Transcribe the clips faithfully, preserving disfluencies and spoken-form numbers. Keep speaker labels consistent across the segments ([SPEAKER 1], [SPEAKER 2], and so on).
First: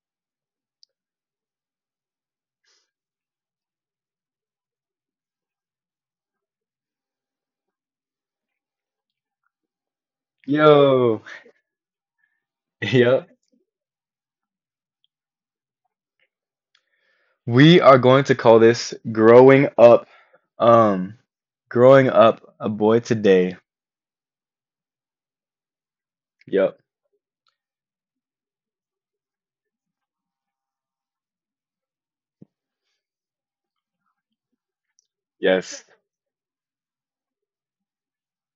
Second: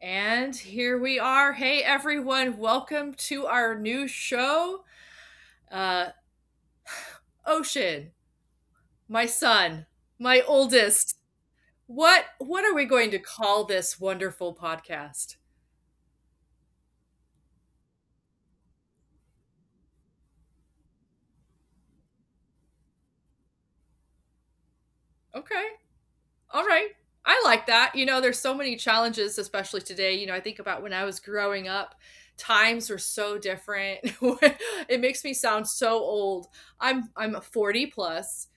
[SPEAKER 1] And here we are. Hey, everyone. Welcome to our new show. Uh, Ocean, my son, my oldest.
[SPEAKER 2] Yo,
[SPEAKER 1] What what are we going to
[SPEAKER 2] yep.
[SPEAKER 1] call this wonderful podcast?
[SPEAKER 2] We are going to call this growing up. Um, Growing up a boy today.
[SPEAKER 1] Okay. All
[SPEAKER 2] Yep.
[SPEAKER 1] right. I like that. You know, there's so many challenges, especially today. You know, I think about when I was growing up, times were so different. It makes me sound
[SPEAKER 2] Yes.
[SPEAKER 1] so old. I'm I'm forty plus.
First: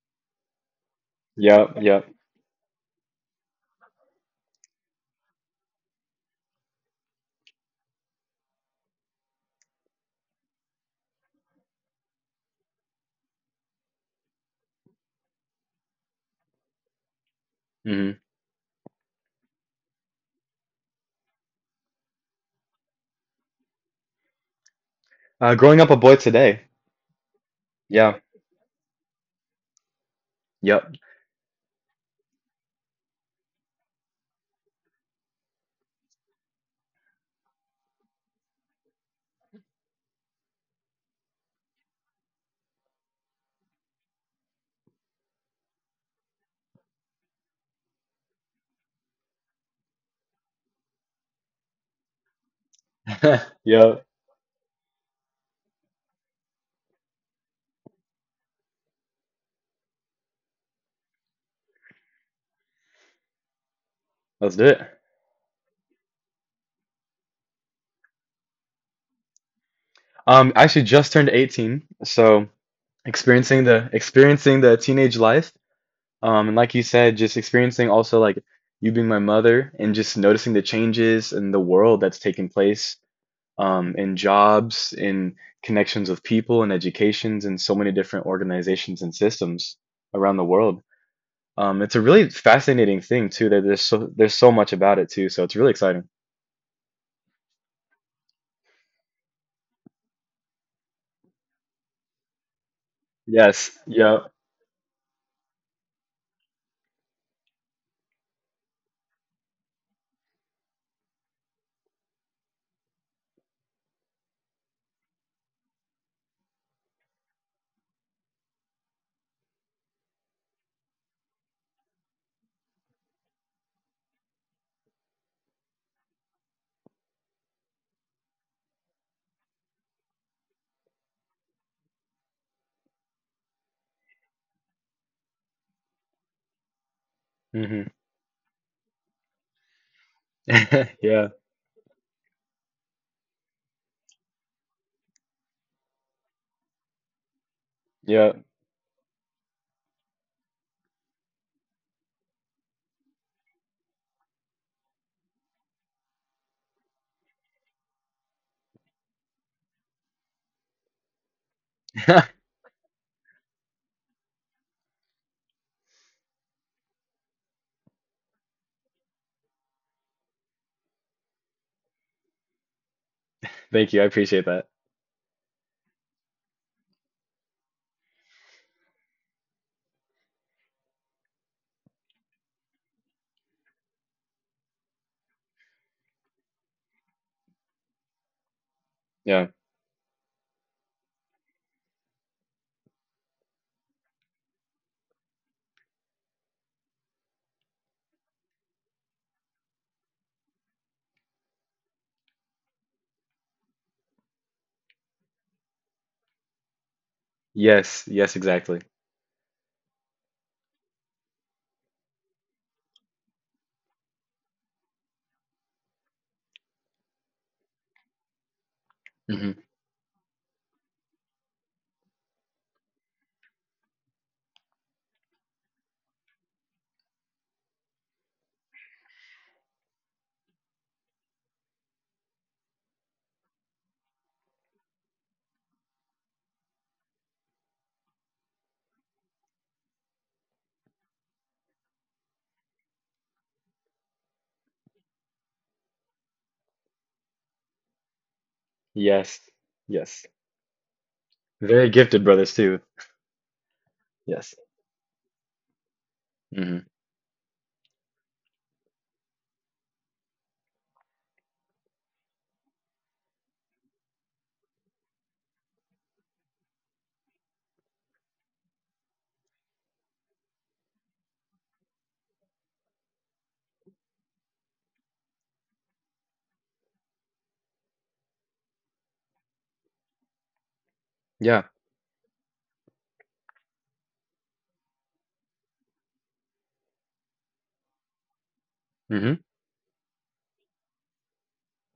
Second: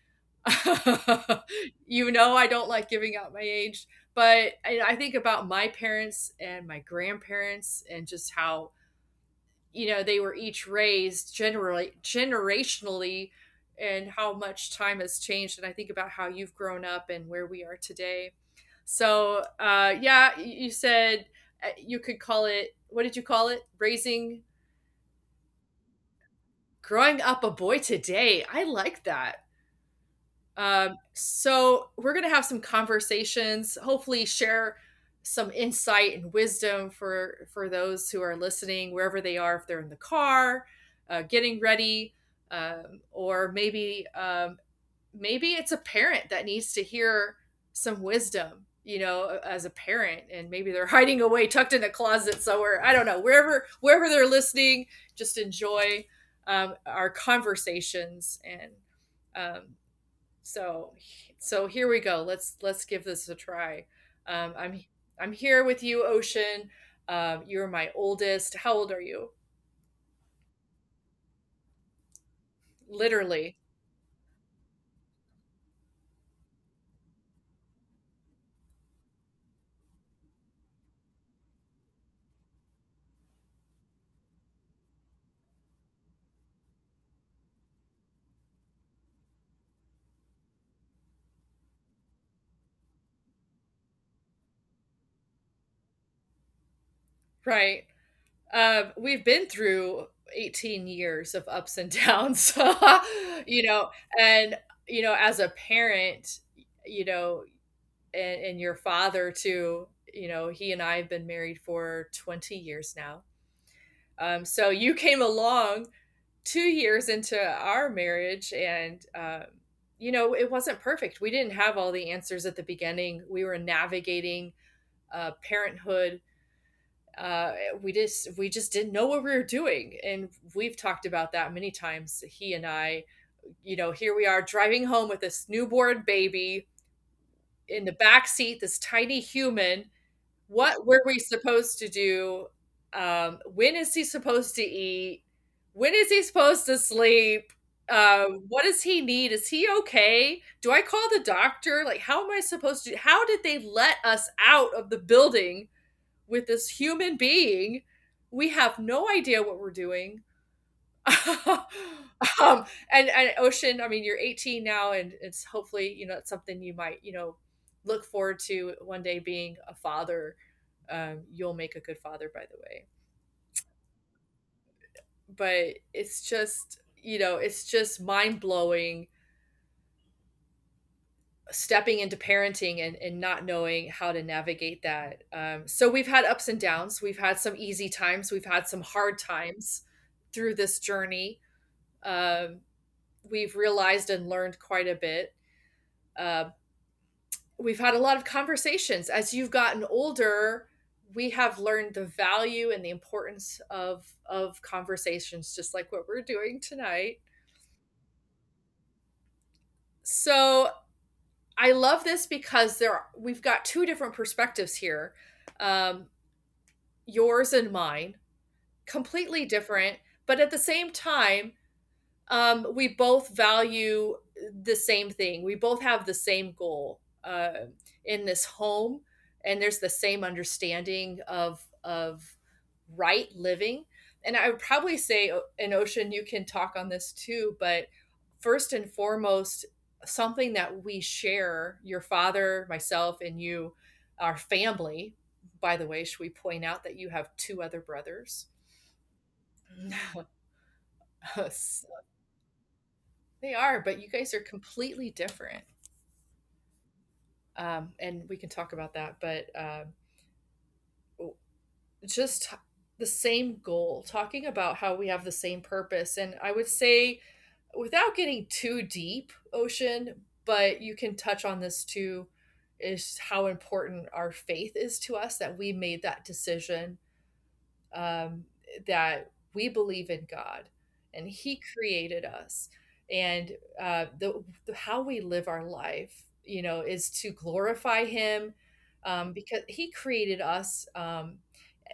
[SPEAKER 2] Yep. Yep.
[SPEAKER 1] You know, I don't like giving out my age, but I I think about my parents and my grandparents and just how, you know, they were each raised generally generationally, and how much time has changed, and I think about how you've grown up and where we are
[SPEAKER 2] hmm
[SPEAKER 1] today. So, uh, yeah, y you said, uh, you could call it, what did you call it? Raising,
[SPEAKER 2] Uh, growing up a boy today.
[SPEAKER 1] growing up a boy
[SPEAKER 2] Yeah.
[SPEAKER 1] today. I like that.
[SPEAKER 2] Yep.
[SPEAKER 1] Um, so we're going to have some conversations, hopefully share some insight and wisdom for for those who are listening wherever they are, if they're in the car, uh, getting ready, um, or maybe um, maybe it's a parent that needs to hear some wisdom, you know, as a parent, and maybe they're hiding away, tucked in a closet somewhere. I don't know, wherever
[SPEAKER 2] yep.
[SPEAKER 1] wherever they're listening, just enjoy um, our conversations. And um, so, so here we go. Let's let's give this a try. Um,
[SPEAKER 2] Let's do
[SPEAKER 1] I'm
[SPEAKER 2] it.
[SPEAKER 1] I'm here with you, Ocean. Um, you're my oldest. How old are you?
[SPEAKER 2] Um, I actually just turned eighteen, so
[SPEAKER 1] Literally,
[SPEAKER 2] experiencing the experiencing the teenage life. Um, and like you said, just experiencing also like you being my mother and just noticing the changes in the world that's taking place, um, in jobs, in connections with people, in educations, in so many different organizations and systems around the world. Um, it's a really fascinating thing too. That there's so There's so much about it too. So it's really exciting.
[SPEAKER 1] right? Um, we've been through eighteen years of ups and downs, you
[SPEAKER 2] Yes.
[SPEAKER 1] know,
[SPEAKER 2] Yeah.
[SPEAKER 1] and you know, as a parent, you know, and, and your father too, you know, he and I have been married for twenty years now. Um, so you came along two years into our marriage, and uh, you know, it wasn't perfect. We didn't have all the answers at the beginning. We were navigating uh, parenthood. Uh, we just we just didn't know what we were doing, and we've talked about that many times, he and I. You know, here we are, driving home with this newborn baby in
[SPEAKER 2] hmm
[SPEAKER 1] the back seat, this tiny human. What were we
[SPEAKER 2] Yeah.
[SPEAKER 1] supposed to do? Um, when is he supposed to eat? When is he supposed to sleep?
[SPEAKER 2] Yeah.
[SPEAKER 1] Um, what does he need? Is he okay? Do I call the doctor? Like, how am I supposed to? How did they let us out of the building with this human being? We have no idea what we're doing. um, and and Ocean, I mean, you're eighteen now, and it's hopefully, you know, it's something you might, you know, look forward to one day, being a father. Um, you'll make a good father, by the way.
[SPEAKER 2] Thank you. I appreciate that.
[SPEAKER 1] But it's just, you know, it's just mind blowing, stepping into parenting, and, and not knowing how to navigate that. Um, so we've had ups and downs. We've had some easy times. We've had some hard
[SPEAKER 2] Yeah.
[SPEAKER 1] times through this journey. Um, we've realized and learned quite a bit. Uh, we've had a lot of conversations. As you've gotten older, we have learned the value and the importance of of conversations, just like what we're doing tonight.
[SPEAKER 2] Yes. Yes. Exactly.
[SPEAKER 1] So I love this, because there are, we've got two different perspectives here, um, yours and mine, completely
[SPEAKER 2] hmm
[SPEAKER 1] different, but at the same time, um, we both value the same thing. We both have the same goal uh, in this home, and there's the same understanding of of right living. And I would probably say, in Ocean, you can talk on this too. But first and foremost, something that we share, your father, myself, and you, our family. By the way, should we point out that you have two other brothers?
[SPEAKER 2] Yes. Yes. Very gifted brothers too.
[SPEAKER 1] They are, but you guys are
[SPEAKER 2] Yes.
[SPEAKER 1] completely different.
[SPEAKER 2] hmm
[SPEAKER 1] Um, and we can talk about that, but um, just t- the same goal, talking about how we have the same purpose. And I would say, without getting too deep, Ocean, but you can touch on this too, is how important our faith is to us, that we made that decision, um, that we believe in God and He
[SPEAKER 2] Yeah.
[SPEAKER 1] created us. And uh, the, the how we live our life, you know, is to glorify Him, um,
[SPEAKER 2] hmm
[SPEAKER 1] because He created us um,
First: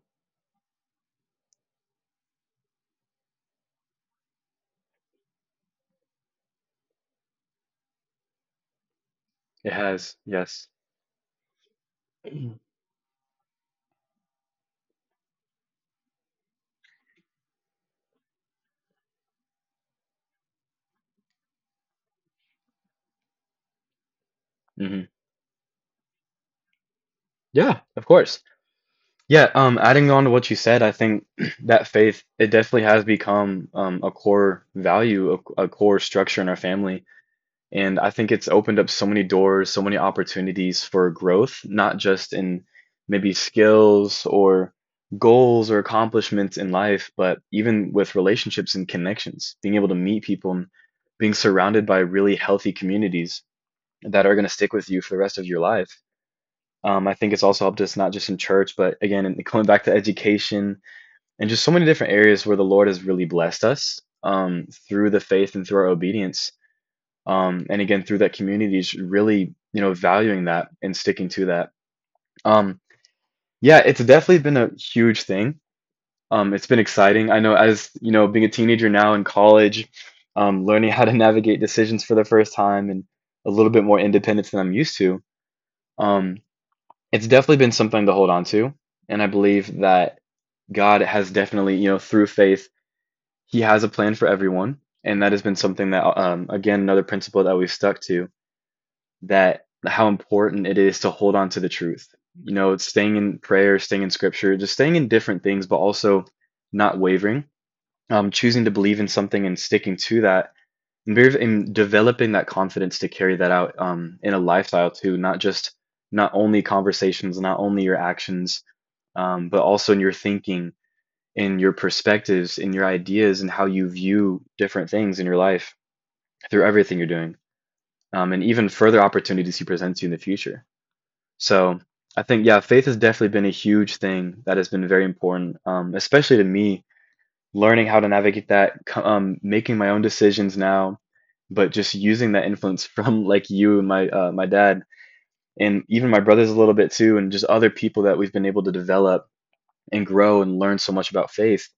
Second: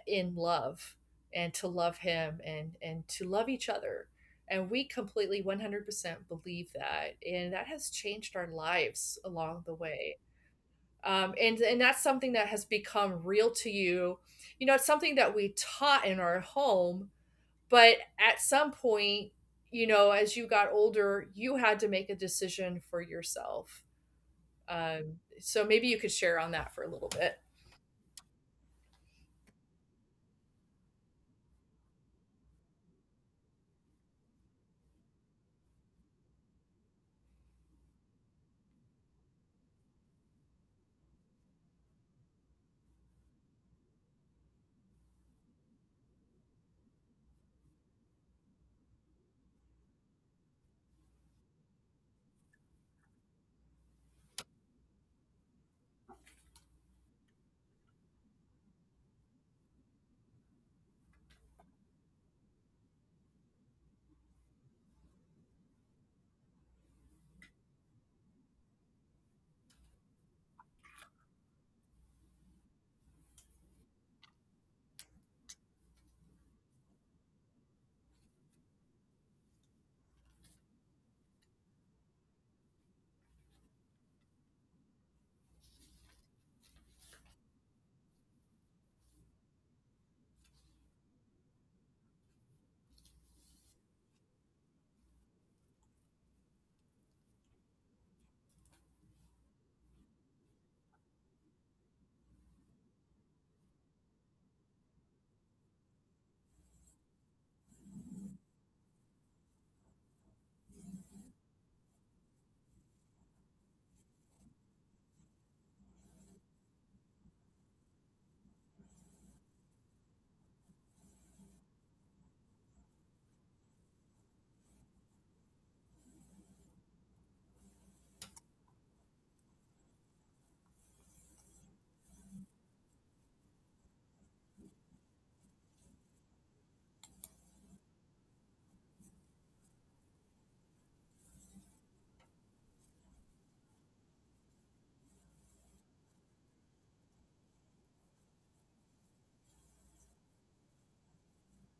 [SPEAKER 1] in love, and to love Him, and and to love each other. And we completely one hundred percent believe that. And that has changed our lives along the
[SPEAKER 2] It
[SPEAKER 1] way,
[SPEAKER 2] has. Yes.
[SPEAKER 1] um, and and that's something that has become real to you. You know, it's something that we taught in our home, but at some point, you know, as you got older, you had to make a decision for yourself.
[SPEAKER 2] hmm
[SPEAKER 1] Um, so maybe you could share on that for a little bit.
[SPEAKER 2] Yeah. Of course. Yeah, um, adding on to what you said, I think that faith, it definitely has become um, a core value, a, a core structure in our family. And I think it's opened up so many doors, so many opportunities for growth, not just in maybe skills or goals or accomplishments in life, but even with relationships and connections, being able to meet people and being surrounded by really healthy communities that are going to stick with you for the rest of your life. Um, I think it's also helped us not just in church, but again, in going back to education and just so many different areas where the Lord has really blessed us um, through the faith and through our obedience. Um, and again, through that community, is really you know valuing that and sticking to that. Um, yeah, it's definitely been a huge thing. Um, it's been exciting. I know as you know, being a teenager now in college, um, learning how to navigate decisions for the first time and a little bit more independence than I'm used to. Um, it's definitely been something to hold on to. And I believe that God has definitely, you know, through faith, He has a plan for everyone. And that has been something that, um, again, another principle that we've stuck to, that how important it is to hold on to the truth. You know, it's staying in prayer, staying in scripture, just staying in different things, but also not wavering, um, choosing to believe in something and sticking to that, and very in developing that confidence to carry that out um, in a lifestyle too, not just not only conversations, not only your actions, um, but also in your thinking, in your perspectives, in your ideas, and how you view different things in your life through everything you're doing, um, and even further opportunities he presents you in the future. So I think yeah, faith has definitely been a huge thing that has been very important, um, especially to me learning how to navigate that, co- um, making my own decisions now, but just using that influence from like you and my uh, my dad and even my brothers a little bit too, and just other people that we've been able to develop and grow and learn so much about faith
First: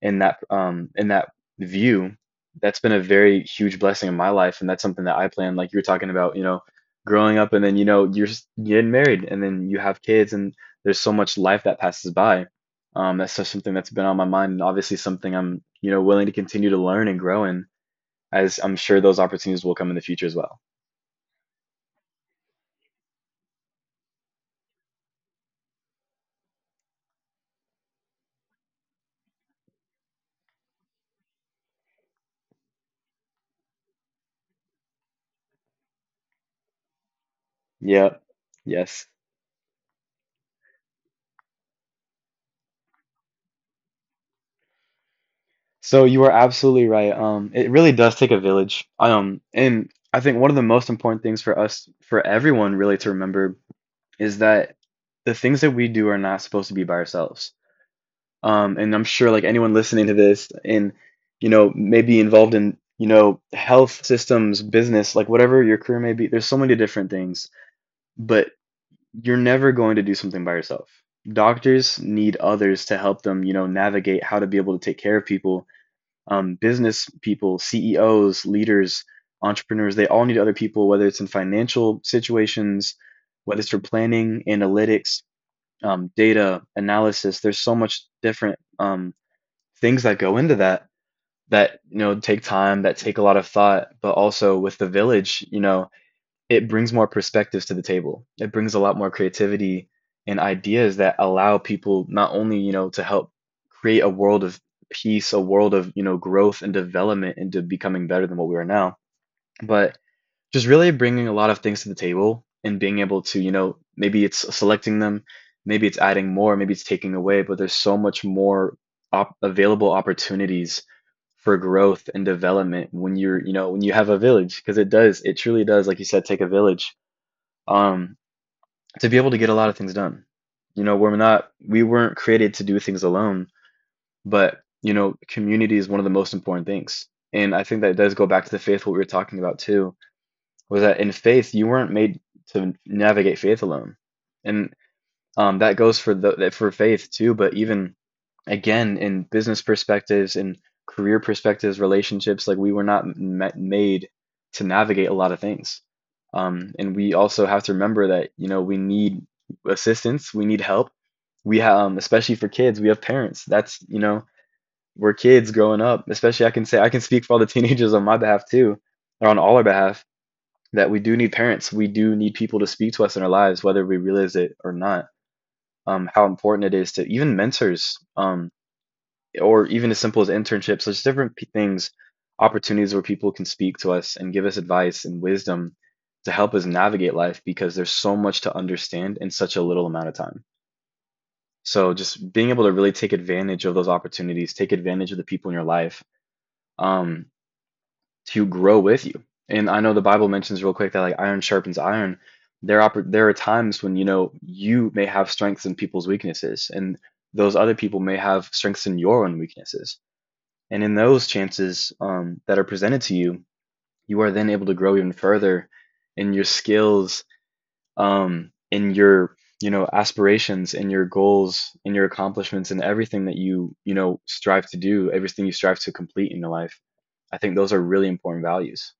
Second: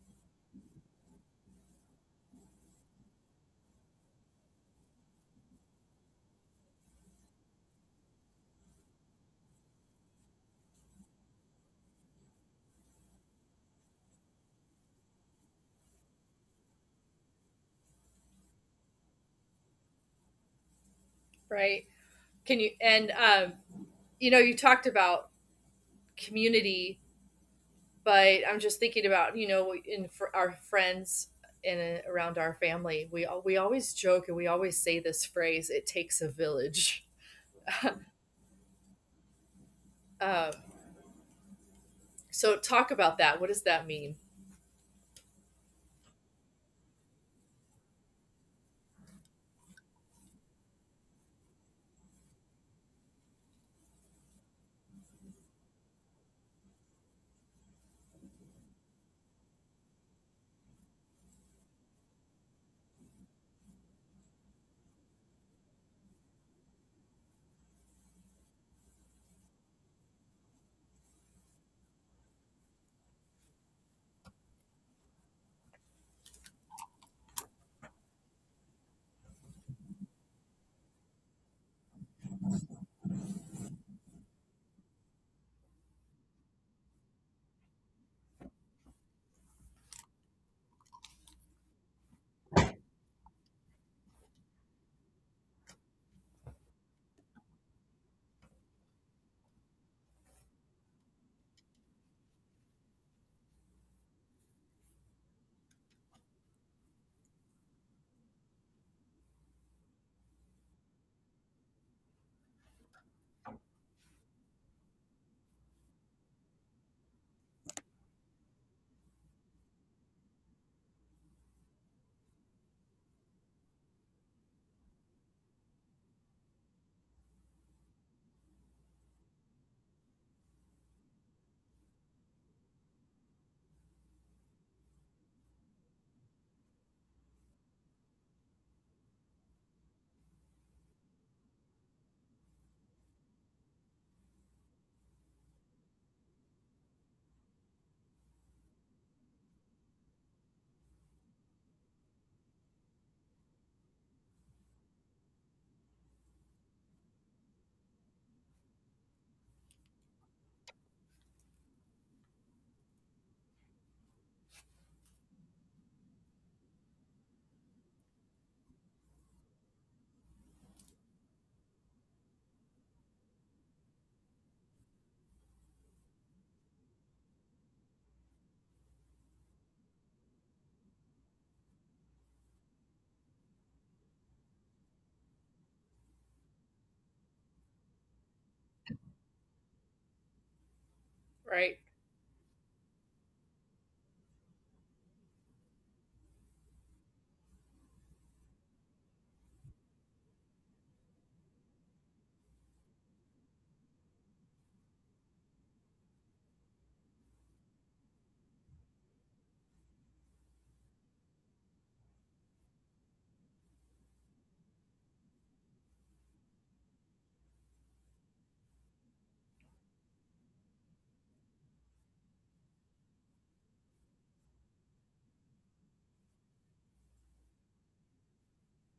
[SPEAKER 2] in that um in that view. That's been a very huge blessing in my life, and that's something that I plan, like you were talking about, you know, growing up, and then you know you're s- getting married, and then you have kids, and there's so much life that passes by. Um that's just something that's been on my mind, and obviously something I'm you know willing to continue to learn and grow in, as I'm sure those opportunities will come in the future as well.
[SPEAKER 1] Right. Can you and, um, you know, you talked about community, but I'm just thinking about, you know, in for our friends, and uh, around our family, we al- we always joke and we always say this phrase, it takes a village.
[SPEAKER 2] Yeah. Yes.
[SPEAKER 1] Um, so talk about that. What does that mean?
[SPEAKER 2] So you are absolutely right. Um, it really does take a village. Um, and I think one of the most important things for us, for everyone really to remember, is that the things that we do are not supposed to be by ourselves. Um, and I'm sure like anyone listening to this and, you know, maybe involved in, you know, health systems, business, like whatever your career may be, there's so many different things, but you're never going to do something by yourself. Doctors need others to help them, you know, navigate how to be able to take care of people, um, business people, C E Os, leaders, entrepreneurs, they all need other people, whether it's in financial situations, whether it's for planning, analytics, um, data analysis. There's so much different um, things that go into that, that you know take time, that take a lot of thought. But also with the village, you know, it brings more perspectives to the table. It brings a lot more creativity and ideas that allow people not only, you know, to help create a world of peace, a world of, you know, growth and development into becoming better than what we are now, but just really bringing a lot of things to the table and being able to, you know, maybe it's selecting them, maybe it's adding more, maybe it's taking away, but there's so much more op- available opportunities for growth and development when you're, you know, when you have a village, because it does, it truly does, like you said, take a village, um, to be able to get a lot of things done. You know, we're not, we weren't created to do things alone, but you know, community is one of the most important things. And I think that does go back to the faith what we were talking about too, was that in faith you weren't made to navigate faith alone, and um, that goes for the for faith too. But even again, in business perspectives and career perspectives, relationships, like we were not ma- made to navigate a lot of things. Um, and we also have to remember that you know we need assistance, we need help. We have, um, especially for kids, we have parents. That's you know we're kids growing up. Especially I can say I can speak for all the teenagers on my behalf too, or on all our behalf, that we do need parents. We do need people to speak to us in our lives, whether we realize it or not. Um, how important it is to even mentors, um, or even as simple as internships. There's different p- things, opportunities where people can speak to us and give us advice and wisdom to help us navigate life, because there's so much to understand in such a little amount of time.
[SPEAKER 1] Right?
[SPEAKER 2] So just being able to really take advantage of those opportunities, take advantage of the people in your life, um, to grow with you. And I know the Bible mentions real quick that like iron sharpens iron. There are there are times when you know you may have strengths in people's weaknesses, and those other people may have strengths in your own weaknesses. And in those chances um, that are presented to you, you are then able to grow even further in your skills, um, in your you know aspirations, in your goals, in your accomplishments, and everything that you you know strive to do, everything you strive to complete in your life. I think those are really important values.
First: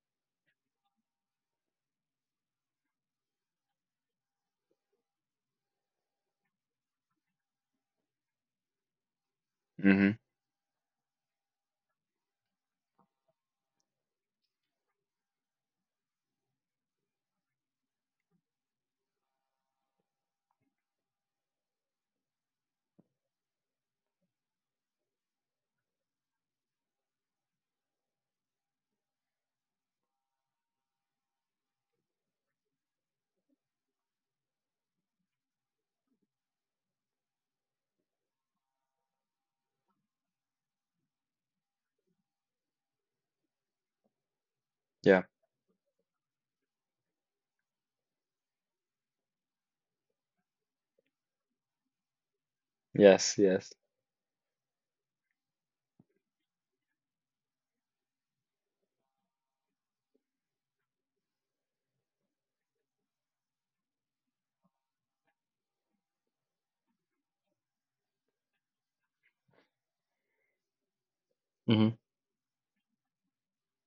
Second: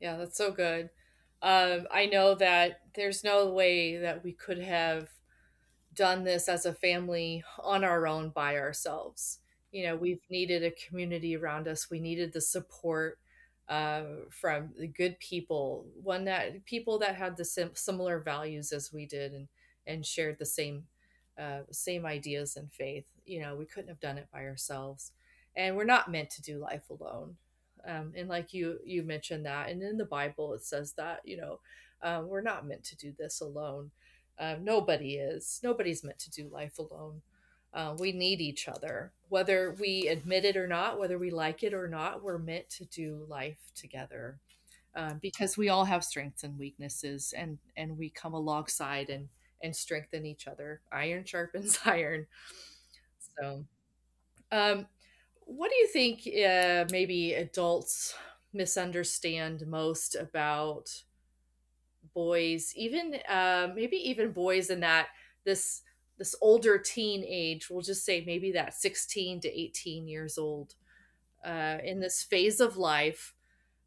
[SPEAKER 1] Yeah, that's so good. Um, I know that there's no way that we could have done this as a family on our own, by ourselves. You know,
[SPEAKER 2] Hmm
[SPEAKER 1] we've needed a community around us. We needed the support uh, from the good people, one that people that had the sim- similar values as we did, and and shared the same uh, same ideas and faith. You know, we couldn't have done it by ourselves, and we're not meant to do life alone. Um, and like you you mentioned that, and in the Bible it says that, you know, uh, we're not meant to do this alone. Uh, nobody is. Nobody's meant to do life alone. Uh, we need each other. Whether we admit it or not, whether we like it or not, we're meant to do life together, uh,
[SPEAKER 2] Yeah.
[SPEAKER 1] because we all have strengths and weaknesses, and and we come alongside and and strengthen each other. Iron sharpens iron.
[SPEAKER 2] Yes,
[SPEAKER 1] So,
[SPEAKER 2] yes.
[SPEAKER 1] um, what do you think uh, maybe adults misunderstand most about boys, even uh, maybe even boys in that this this older teen age? We'll just say maybe that sixteen to eighteen years old, uh,
[SPEAKER 2] hmm
[SPEAKER 1] in this phase of life.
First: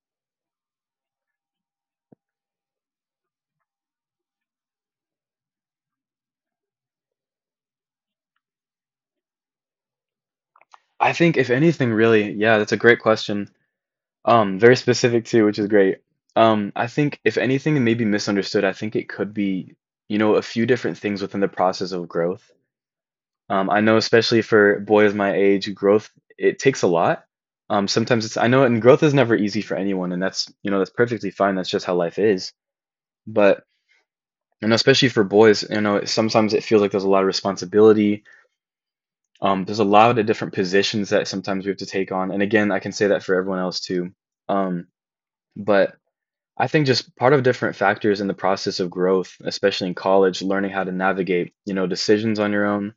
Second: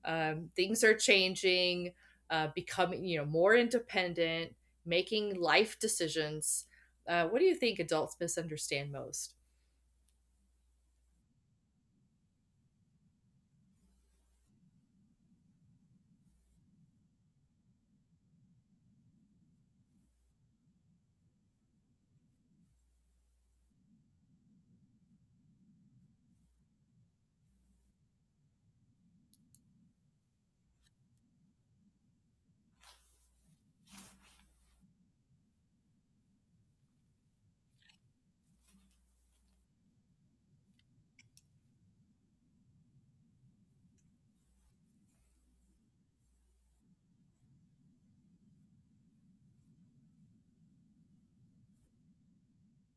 [SPEAKER 1] Um, things are changing, uh, becoming, you know, more independent, making life decisions. Uh, what do you think adults misunderstand most?
[SPEAKER 2] I think if anything, really, yeah, that's a great question. Um, very specific too, which is great. Um, I think if anything it may misunderstood, I think it could be, you know, a few different things within the process of growth. Um, I know especially for boys my age, growth it takes a lot. Um, sometimes it's I know, and growth is never easy for anyone, and that's you know that's perfectly fine. That's just how life is. But you know, especially for boys, you know, sometimes it feels like there's a lot of responsibility. Um, there's a lot of the different positions that sometimes we have to take on. And again, I can say that for everyone else too. Um, but I think just part of different factors in the process of growth, especially in college, learning how to navigate, you know, decisions on your own,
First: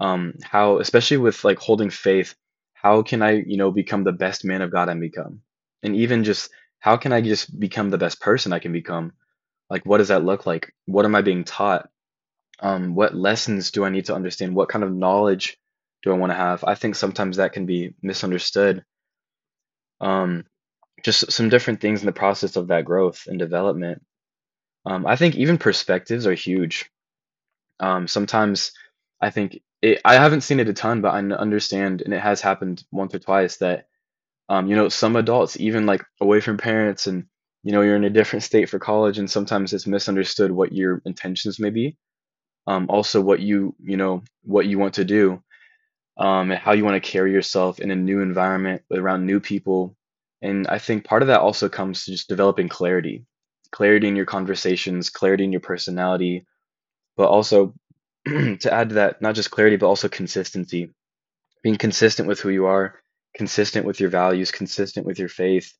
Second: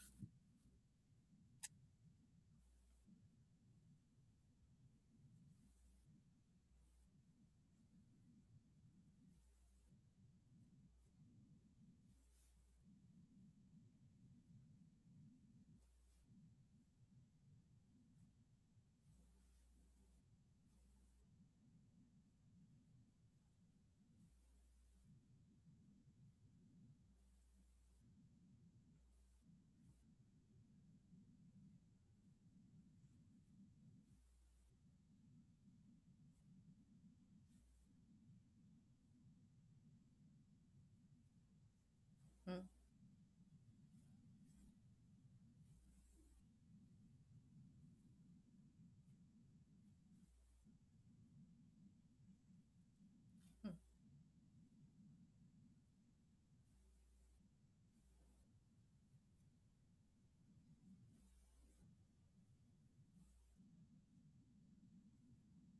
[SPEAKER 2] um, how, especially with like holding faith, how can I, you know, become the best man of God I become? And even just how can I just become the best person I can become? Like, what does that look like? What am I being taught? Um, what lessons do I need to understand? What kind of knowledge do I want to have? I think sometimes that can be misunderstood. Um, just some different things in the process of that growth and development. Um, I think even perspectives are huge. Um, sometimes I think it, I haven't seen it a ton, but I n- understand, and it has happened once or twice that um, you know some adults, even like away from parents, and you know you're in a different state for college, and sometimes it's misunderstood what your intentions may be.
[SPEAKER 1] Mm-hmm.
[SPEAKER 2] Um, also, what you you know what you want to do, um, and how you want to carry yourself in a new environment around new people. And I think part of that also comes to just developing clarity, clarity in your conversations, clarity in your personality, but also to add to that, not just clarity, but also consistency, being consistent with who you are, consistent with your values, consistent with your faith,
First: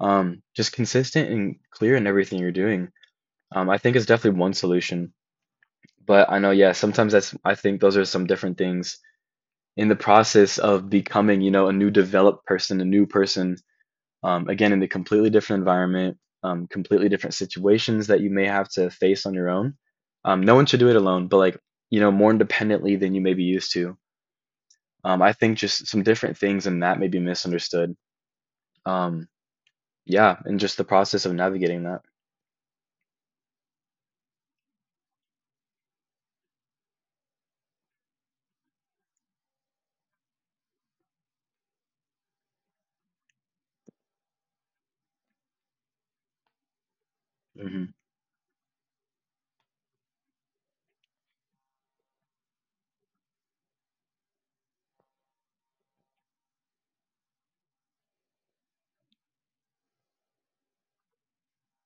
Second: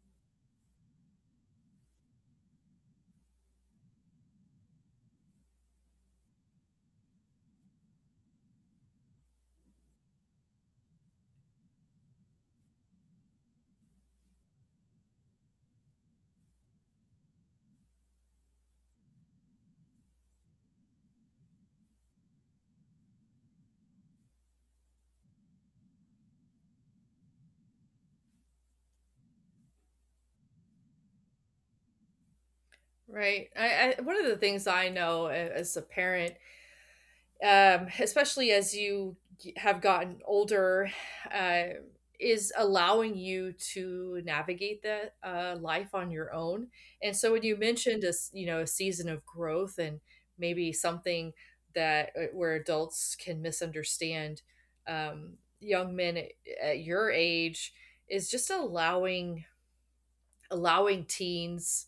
[SPEAKER 2] um, just consistent and clear in everything you're doing. Um, I think is definitely one solution. But I know, yeah, sometimes that's, I think those are some different things in the process of becoming, you know, a new developed person, a new person, um, again, in the completely different environment, um, completely different situations that you may have to face on your own. Um, no one should do it alone, but like, you know, more independently than you may be used to. Um, I think just some different things and that may be misunderstood. Um, yeah, and just the process of navigating that.
[SPEAKER 1] Right. I, I, one of the things I know as a parent, um, especially as you have gotten older, uh, is allowing you to navigate that uh, life on your own. And so when you
[SPEAKER 2] Hmm.
[SPEAKER 1] mentioned a s- you know, a season of growth, and maybe something that uh, where adults can misunderstand, um, young men at, at your age, is just allowing allowing teens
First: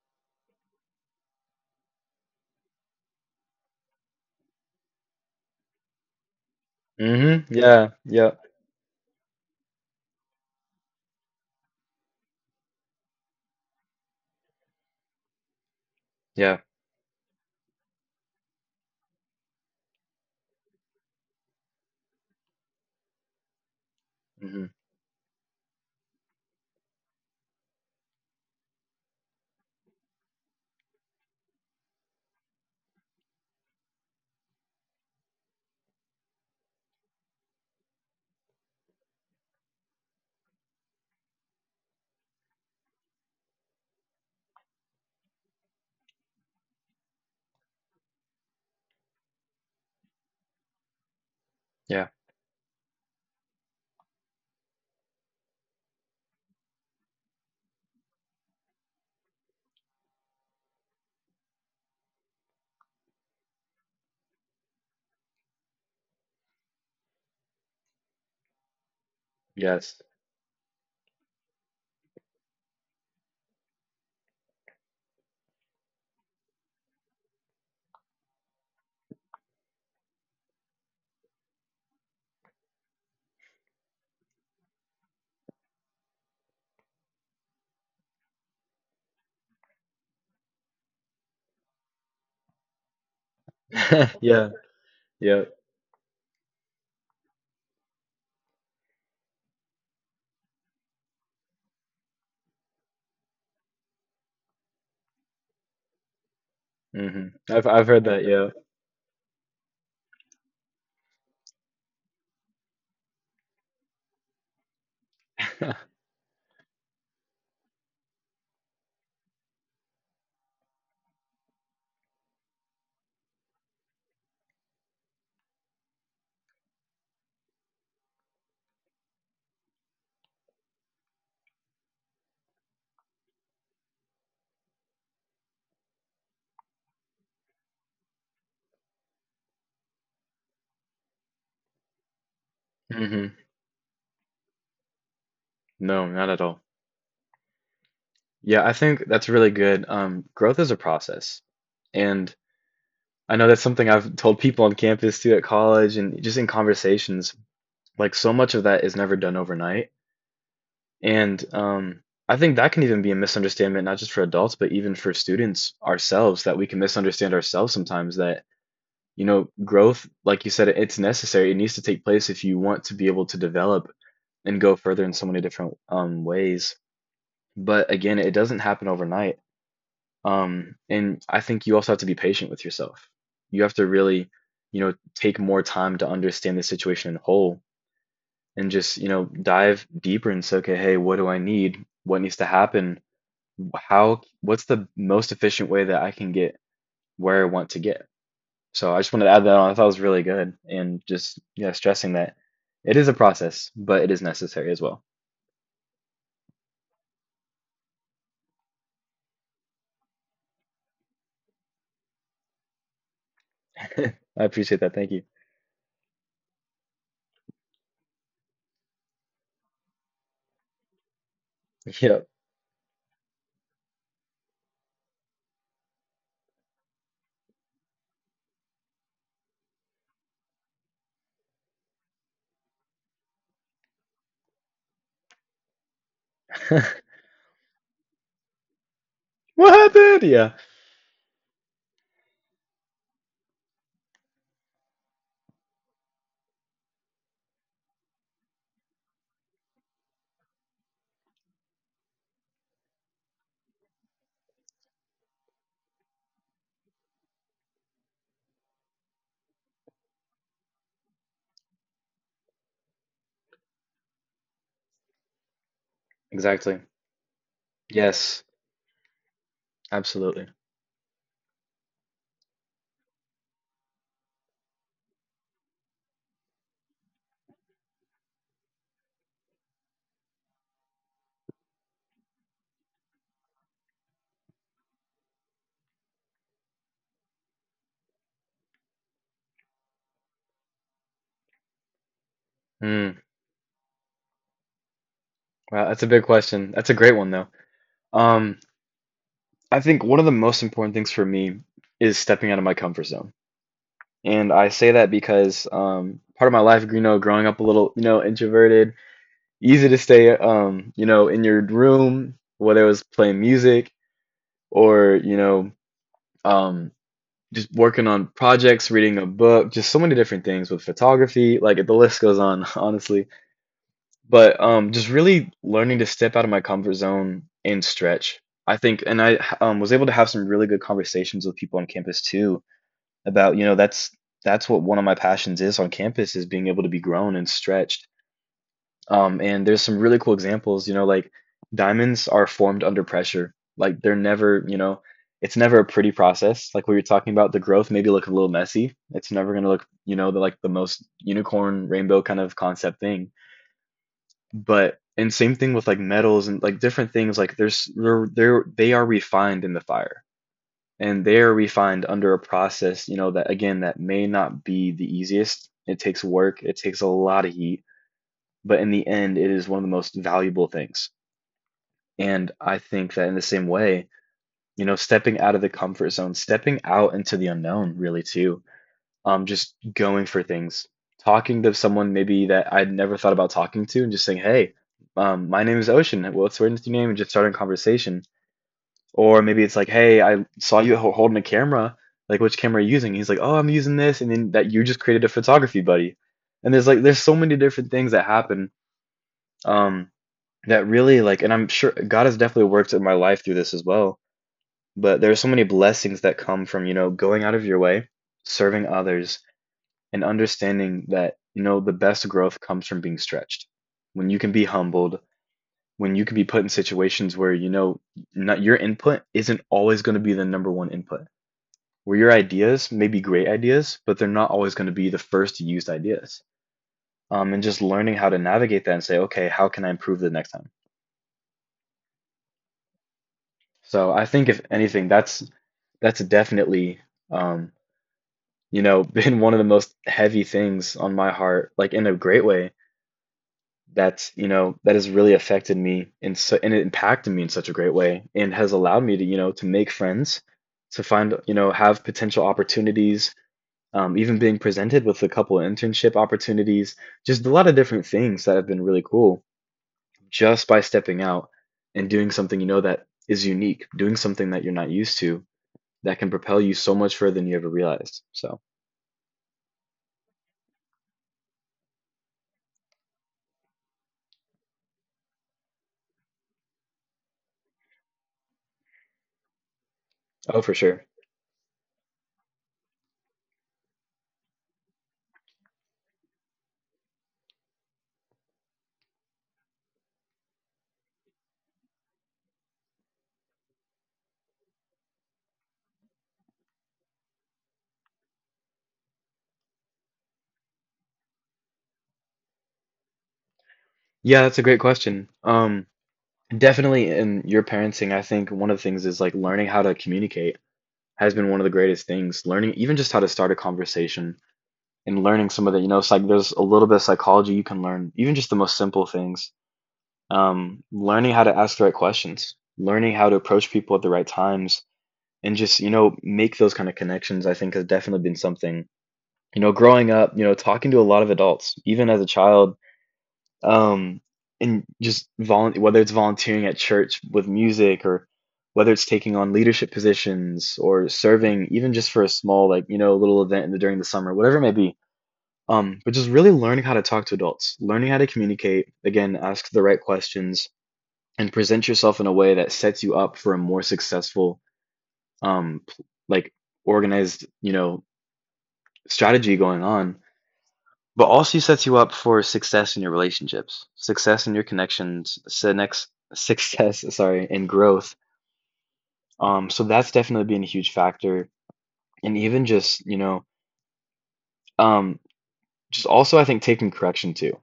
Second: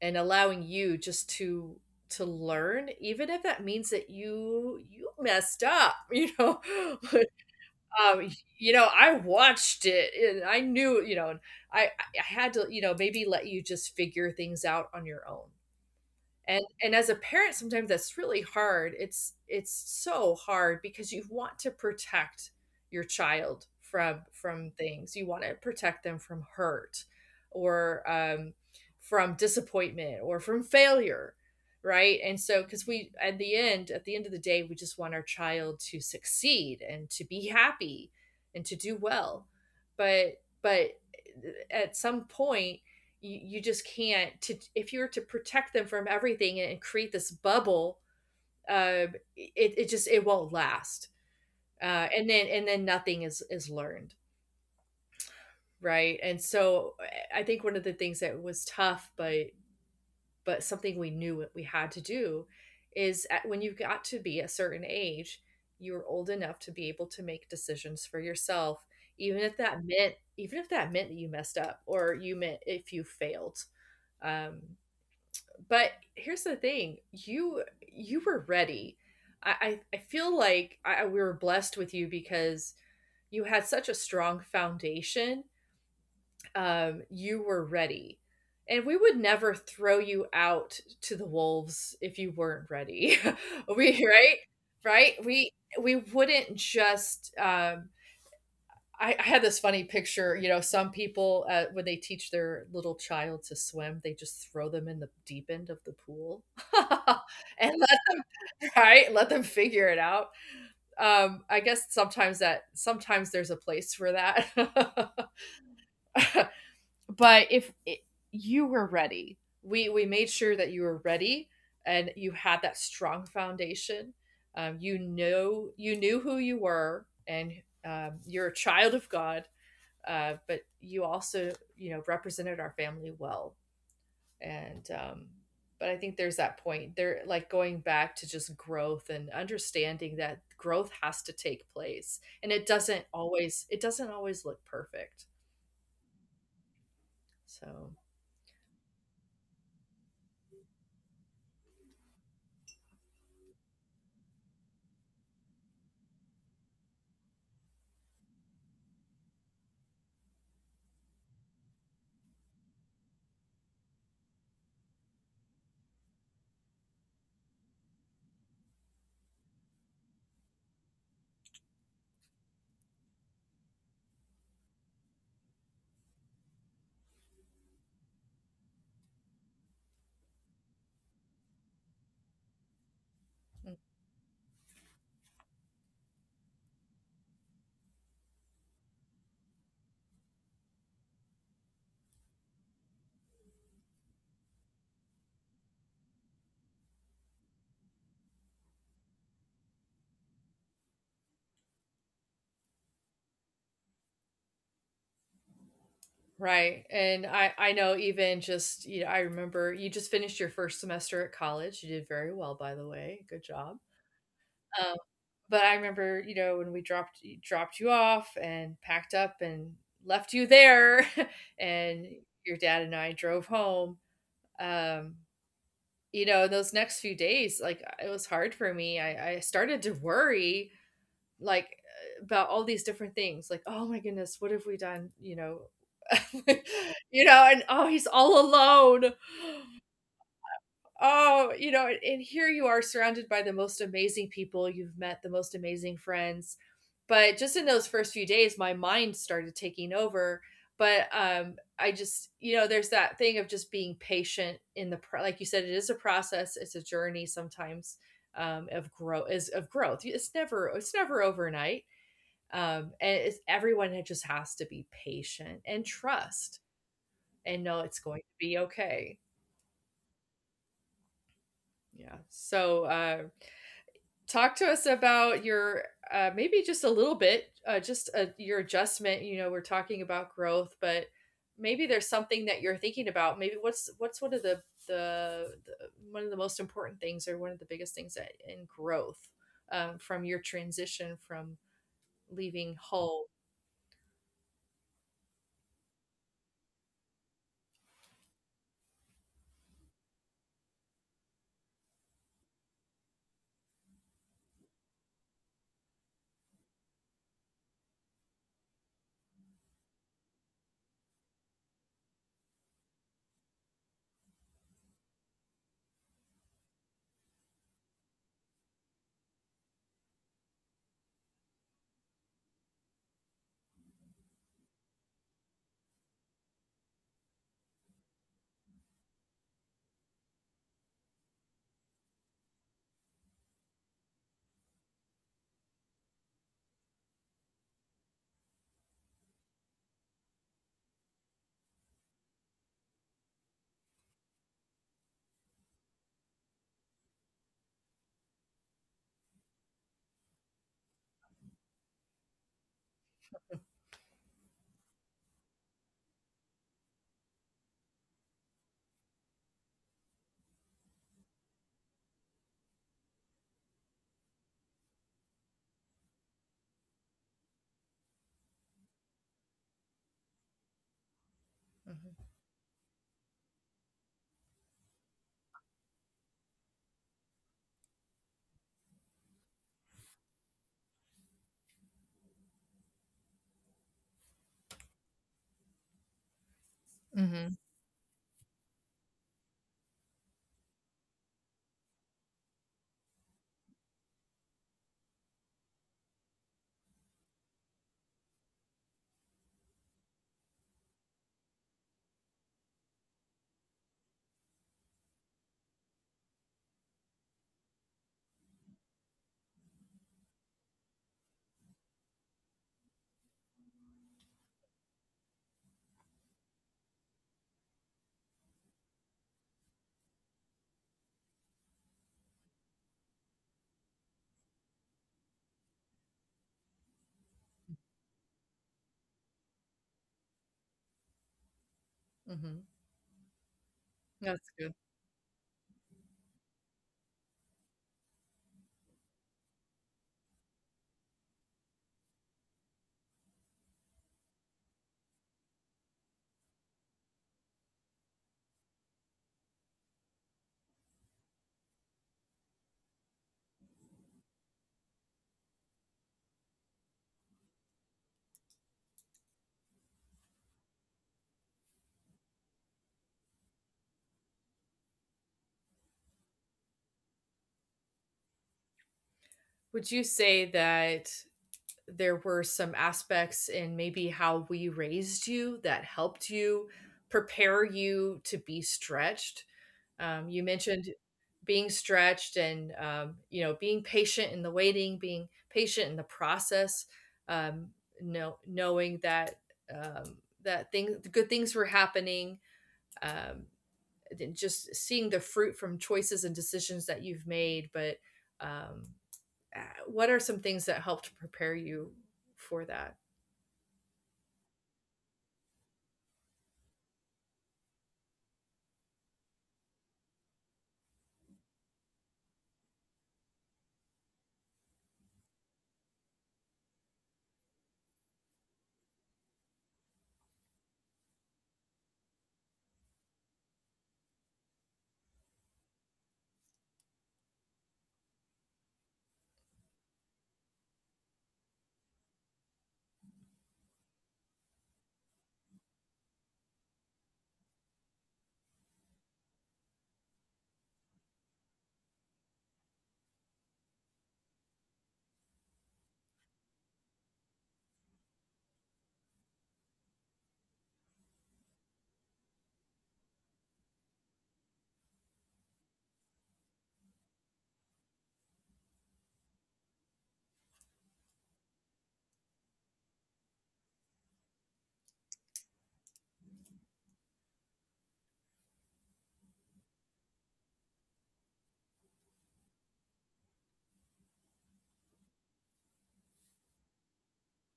[SPEAKER 1] and allowing you just to to learn, even if that means that you you messed up, you know. But,
[SPEAKER 2] Hmm. Yeah.
[SPEAKER 1] um,
[SPEAKER 2] Yeah.
[SPEAKER 1] you know, I watched it and I knew, you know, and i i I had to, you know, maybe let you just figure things out on your own.
[SPEAKER 2] Yeah.
[SPEAKER 1] and and as a parent, sometimes that's really hard. it's it's so hard, because you want to protect your child from
[SPEAKER 2] Hmm.
[SPEAKER 1] from things. You want to protect them from hurt, or um, from disappointment or from failure, right? And so, because we, at the end at the end of the day, we just want our child to succeed and to be happy and to do well. But but eh, at some point, you, you just can't to, if you're to protect them from everything and create this bubble, uh, it, it just, it won't last, uh,
[SPEAKER 2] Yeah.
[SPEAKER 1] and then and then nothing is is learned, right? And so I think one of the things that was tough, but but something we knew we had to do, is at, when you have got to be a certain age, you are old enough to be able to make decisions for yourself, even if that
[SPEAKER 2] Yes.
[SPEAKER 1] meant, even if that meant that you messed up, or you meant if you failed. Um, but here's the thing, you you were ready. I I, I feel like I, I- we were blessed with you, because you had such a strong foundation. Um, you were ready. And we would never throw you out to the wolves if you weren't ready. We, right?
[SPEAKER 2] Yeah.
[SPEAKER 1] Right?
[SPEAKER 2] Yeah.
[SPEAKER 1] We we wouldn't just um, I, I had this funny picture. You know, some people, uh, when they teach their little child to swim, they just throw them in the deep end of the pool
[SPEAKER 2] Hmm. I've
[SPEAKER 1] and
[SPEAKER 2] I've
[SPEAKER 1] let
[SPEAKER 2] heard that. Yeah.
[SPEAKER 1] them try, let them figure it out. Um, I guess sometimes that, sometimes there's a place for that. But if it, you were ready. We we made sure that you were ready, and you had that strong foundation. Um, you know, you knew who you were, and um, you're a child of God, uh, but you also, you know, represented our family well. And um, But I think there's that point there, like going back to just growth and understanding that growth has to take place, and it doesn't
[SPEAKER 2] Hmm.
[SPEAKER 1] always, it doesn't always look perfect.
[SPEAKER 2] No, not at all.
[SPEAKER 1] So
[SPEAKER 2] Yeah, I think that's really good. Um, growth is a process. And I know that's something I've told people on campus too at college and just in conversations. Like so much of that is never done overnight. And um, I think that can even be a misunderstanding, not just for adults, but even for students ourselves, that we can misunderstand ourselves sometimes that, you know, growth, like you said, it's necessary. It needs to take place if you want to be able to develop and go further in so many different um, ways. But again, it doesn't happen overnight. Um, and I think you also have to be patient with yourself. You have
[SPEAKER 1] mm,
[SPEAKER 2] to really, you know, take more time to understand the situation in whole and just, you know, dive deeper and say, okay, hey, what do I need? What needs to happen? How, what's the most efficient way that I can get where I want to get? So I just wanted to add that on. I thought it was really good and just, yeah, stressing that it is a process, but it is necessary as well.
[SPEAKER 1] right. And i i know, even just, you know, I remember you just finished your first semester at college. You did very well, by the way. Good job.
[SPEAKER 2] I appreciate that.
[SPEAKER 1] Um,
[SPEAKER 2] Thank you.
[SPEAKER 1] but I remember, you know, when we dropped dropped you off and packed up and left you there, and
[SPEAKER 2] Yep.
[SPEAKER 1] your dad and I drove home. Um, you know, those next few days, like uh, it was hard for me. I, I started to worry, like uh, about all these different things. Like, oh my goodness, what have we done? You know, you know, and oh, he's all alone.
[SPEAKER 2] What happened? Yeah,
[SPEAKER 1] Oh, you know, and and here you are surrounded by the most amazing people you've met, the most amazing friends. But just in those first few days, my mind started taking over. But um, I just, you know, there's that thing of just being patient in the, pro- like you said, it is a process. It's a journey sometimes, um, of growth. Is of growth. It's never, it's never overnight. Um, and it's, everyone had- just has to be patient and trust
[SPEAKER 2] exactly.
[SPEAKER 1] and know it's going to
[SPEAKER 2] Yes,
[SPEAKER 1] be okay.
[SPEAKER 2] absolutely.
[SPEAKER 1] Yeah. So. Uh, talk to us about your uh, maybe just a little bit, uh, just uh your adjustment. You know, we're talking about growth, but maybe there's something that you're thinking about. Maybe what's what's one of the the, the one of the most important things or one of the biggest things that in growth, um, from your transition from leaving
[SPEAKER 2] Hmm.
[SPEAKER 1] Hull.
[SPEAKER 2] Wow, that's a big question. That's a great one though. Um, I think one of the most important things for me is stepping out of my comfort zone. And I say that because um part of my life, you know, growing up a little, you know, introverted, easy to stay um, you know, in your room, whether it was playing music or, you know, um just working on projects, reading a book, just so many different things with photography, like the list goes on, honestly. But um, just really learning to step out of my comfort zone and stretch. I think, and I um, was able to have some really good conversations with people on campus too about, you know, that's that's what one of my passions is on campus is being able to be grown and stretched. Um, and there's some really cool examples, you know, like diamonds are formed under pressure. Like they're never, you know, it's never a pretty process. Like we were talking about, the growth maybe look a little messy. It's never gonna look, you know, the, like the most unicorn rainbow kind of concept thing, but and same thing with like metals and like different things like there's they're, they're they are refined in the fire, and they are refined under a process, you know, that again that may not be the easiest. It takes work, it takes a lot of heat, but in the end it is one of the most valuable things.
[SPEAKER 1] Hmm.
[SPEAKER 2] And I think that in the same way, you know, stepping out of the comfort zone, stepping out into the unknown really too, um, just going for things, talking to someone maybe that I'd never thought about talking to, and just saying, "Hey, um, my name is Ocean. What's your name?" and just starting a
[SPEAKER 1] Hmm.
[SPEAKER 2] conversation. Or maybe it's like, "Hey, I saw you ho- holding a camera. Like, which camera are you using?" He's like, "Oh, I'm using this," and then that you just created a photography buddy. And there's like there's so many different things that happen, um, that really like, and I'm sure God has definitely worked in my life through this as well. But there are so many blessings that come from, you know, going out of your way, serving others and understanding that, you know, the best growth comes from being stretched, when you can be humbled, when you can be put in situations where, you know, not your input isn't always going to be the number one input, where your ideas may be great ideas but they're not always going to be the first used ideas, um, and just learning how to navigate that and say, okay, how can I improve the next time.
[SPEAKER 1] Hmm.
[SPEAKER 2] So I think
[SPEAKER 1] That's
[SPEAKER 2] if
[SPEAKER 1] good.
[SPEAKER 2] anything, that's that's definitely, um, you know, been one of the most heavy things on my heart, like in a great way, that's you know that has really affected me. And so, and it impacted me in such a great way, and has allowed me to, you know, to make friends, to find, you know, have potential opportunities, um, even being presented with a couple of internship opportunities, just a lot of different things that have been really cool just by stepping out and doing something, you know, that is unique, doing something that you're not used to, that can propel you so much further than you ever realized. So
[SPEAKER 1] Would you say that there were some aspects in maybe how we raised you that helped you prepare you to be stretched? Um, you
[SPEAKER 2] oh for
[SPEAKER 1] mentioned
[SPEAKER 2] sure.
[SPEAKER 1] being stretched and, um, you know, being patient in the waiting, being patient in the process, um, know, knowing that, um, that thing, good things were happening, um, just seeing the fruit from choices and decisions that you've made. But um, uh, what are some things that helped prepare you for that?
[SPEAKER 2] Yeah, that's a great question. um Definitely in your parenting, I think one of the things is like learning how to communicate has been one of the greatest things. Learning even just how to start a conversation and learning some of the, you know, it's like there's a little bit of psychology you can learn, even just the most simple things. Um, learning how to ask the right questions, learning how to approach people at the right times, and just, you know, make those kind of connections, I think has definitely been something, you know, growing up, you know, talking to a lot of adults, even as a child, um, and just volun whether it's volunteering at church with music or whether it's taking on leadership positions or serving even just for a small, like, you know, little event in the, during the summer, whatever it may be, um, but just really learning how to talk to adults, learning how to communicate, again, ask the right questions and present yourself in a way that sets you up for a more successful, um, p- like organized, you know, strategy going on, but also sets you up for success in your relationships, success in your connections, so next success, sorry, and growth. Um, so that's definitely been a huge factor, and even just, you know, um, just also I think taking correction too,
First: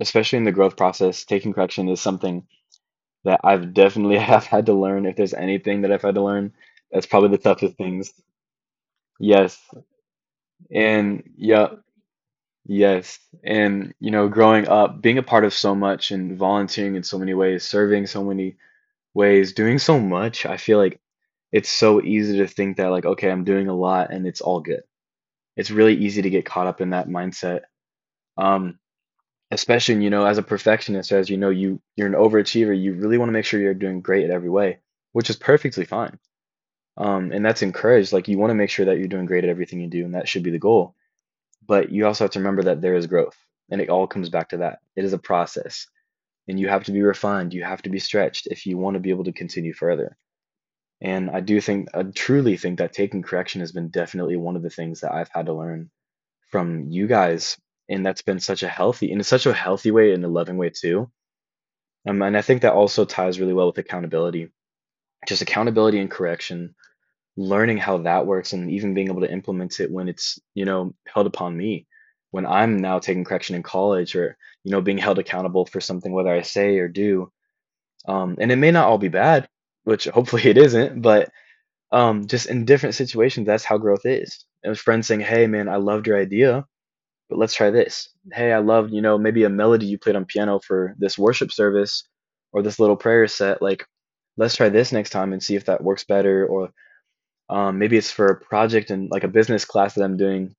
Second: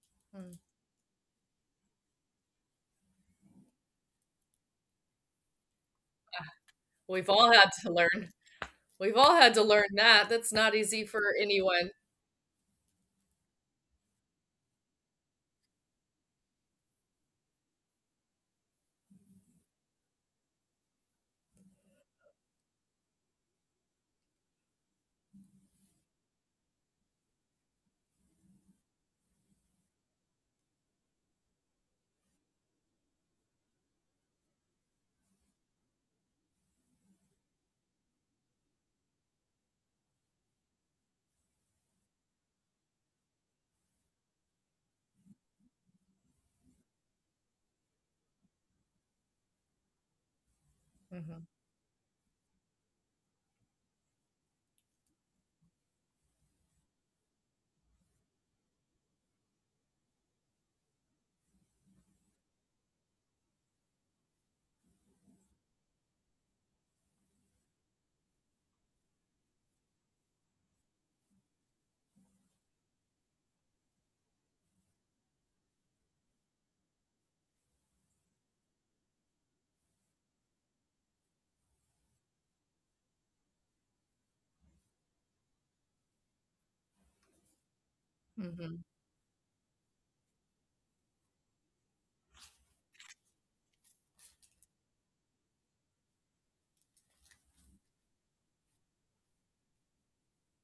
[SPEAKER 2] especially in the
[SPEAKER 1] Mm.
[SPEAKER 2] growth process. Taking correction is something that I've definitely have had to learn. If there's anything that I've had to learn, that's
[SPEAKER 1] We've
[SPEAKER 2] probably the
[SPEAKER 1] all had
[SPEAKER 2] toughest
[SPEAKER 1] to
[SPEAKER 2] things.
[SPEAKER 1] learn. We've all had
[SPEAKER 2] Yes,
[SPEAKER 1] to learn that. That's not easy for
[SPEAKER 2] and yeah,
[SPEAKER 1] anyone.
[SPEAKER 2] yes. And, you know, growing up, being a part of so much and volunteering in so many ways, serving so many ways, doing so much, I feel like it's so easy to think that like, okay, I'm doing a lot and it's all good. It's really easy to get caught up in that mindset. Um, Especially, you know, as a perfectionist, as you know, you you're an overachiever, you really want to make sure you're doing great at every way, which is perfectly fine. Um, and that's encouraged. Like you want to make sure that you're doing great at everything you do, and that should be the goal. But you also have to remember that there is growth, and it all comes back to that. It is a process, and you have to be refined. You have to be stretched if you want to be able to continue further. And I
[SPEAKER 1] Mhm,
[SPEAKER 2] do think, I truly think that taking correction has been definitely one of the things that I've had to learn from you guys. And that's been such a healthy, in such a healthy way and a loving way too. Um, and I think that also ties really well with accountability, just accountability and correction, learning how that works and even being able to implement it when it's, you know, held upon me. When I'm now taking correction in college or, you know, being held accountable for something, whether I say or do. Um, and it may not all be bad, which hopefully it isn't, but um, just in different situations, that's how growth is. It was friends saying, "Hey, man, I loved your idea, but let's try this." Hey, I
[SPEAKER 1] mhm,
[SPEAKER 2] loved, you know, maybe a melody you played on piano for this worship service or this little prayer set. Like, let's try this next time and see if that works better. Or um, maybe it's for a project and like a business class that I'm doing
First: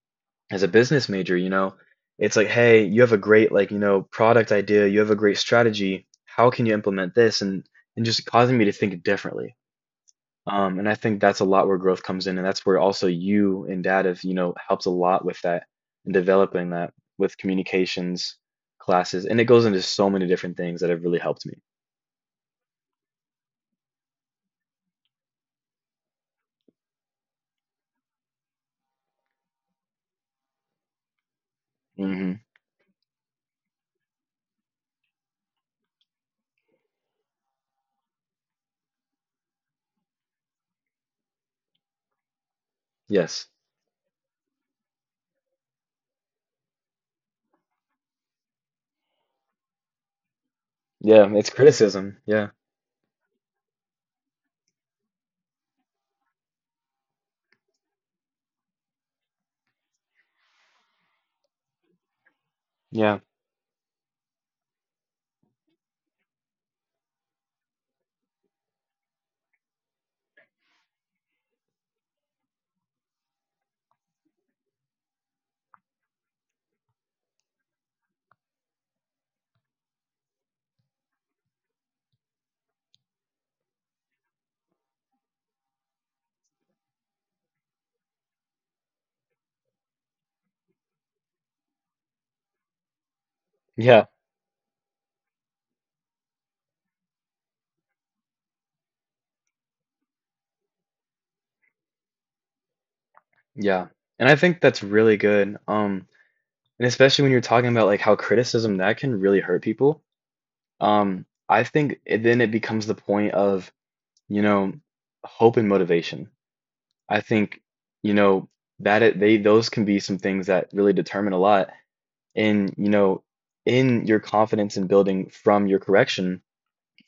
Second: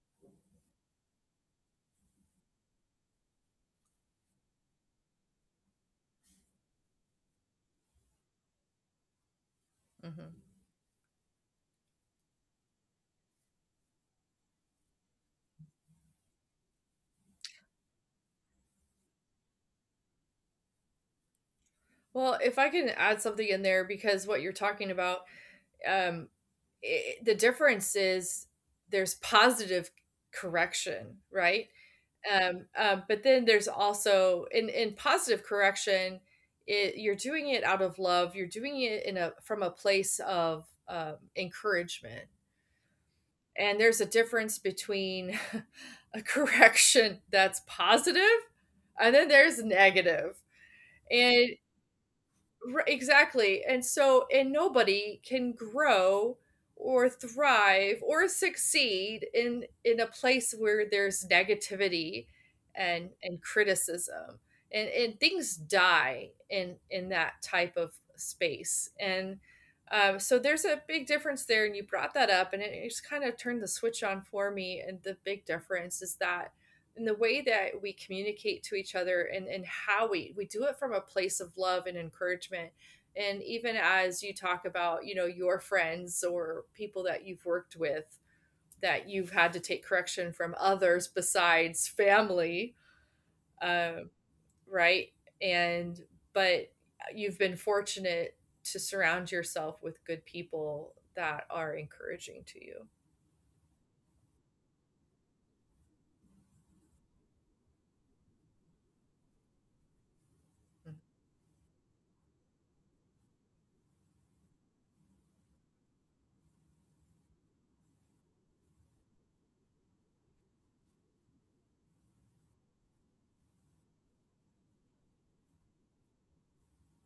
[SPEAKER 2] as a business major. You know, it's like, hey, you have a great, like, you know product idea. You have a great strategy. How can you implement this? And and just causing me to think differently.
[SPEAKER 1] mhm.
[SPEAKER 2] Um, and I think that's a lot where growth comes in, and that's where also you and dad have, you know, helped a lot with that and developing that with communications classes, and it goes into so many different things that have really helped me.
[SPEAKER 1] Well, if I can add something in there, because what you're talking about, um, I the difference is there's positive correction, right?
[SPEAKER 2] Hmm.
[SPEAKER 1] Um, um, but then there's also in in positive correction, it, you're doing it out of love. You're doing it in a from a place of, um, encouragement.
[SPEAKER 2] Yes.
[SPEAKER 1] And there's a difference between a correction that's positive and then there's negative.
[SPEAKER 2] Yeah, it's
[SPEAKER 1] And
[SPEAKER 2] criticism. Yeah.
[SPEAKER 1] Ri exactly. And so, and nobody can grow or thrive or succeed in in a place where there's negativity and
[SPEAKER 2] Yeah.
[SPEAKER 1] and criticism. And and things die in in that type of space. And um, so there's a big difference there, and you brought that up, and it it just kind of turned the switch on for me, and the big difference is that and the way that we communicate to each other, and, and how we we do it from a place of love and encouragement. And even as you talk about, you know, your friends or people that you've worked with, that you've had to take correction from others besides family,
[SPEAKER 2] Yeah.
[SPEAKER 1] um, right, and but you've been fortunate to surround yourself with good people that are encouraging to you.
[SPEAKER 2] Yeah. And I think that's really good. Um, and especially when you're talking about like how criticism that can really hurt people. Um, I think it, then it becomes the point of, you know, hope and motivation. I think, you know, that it, they those can be some things that really determine a lot in, you know, in your confidence in building from your correction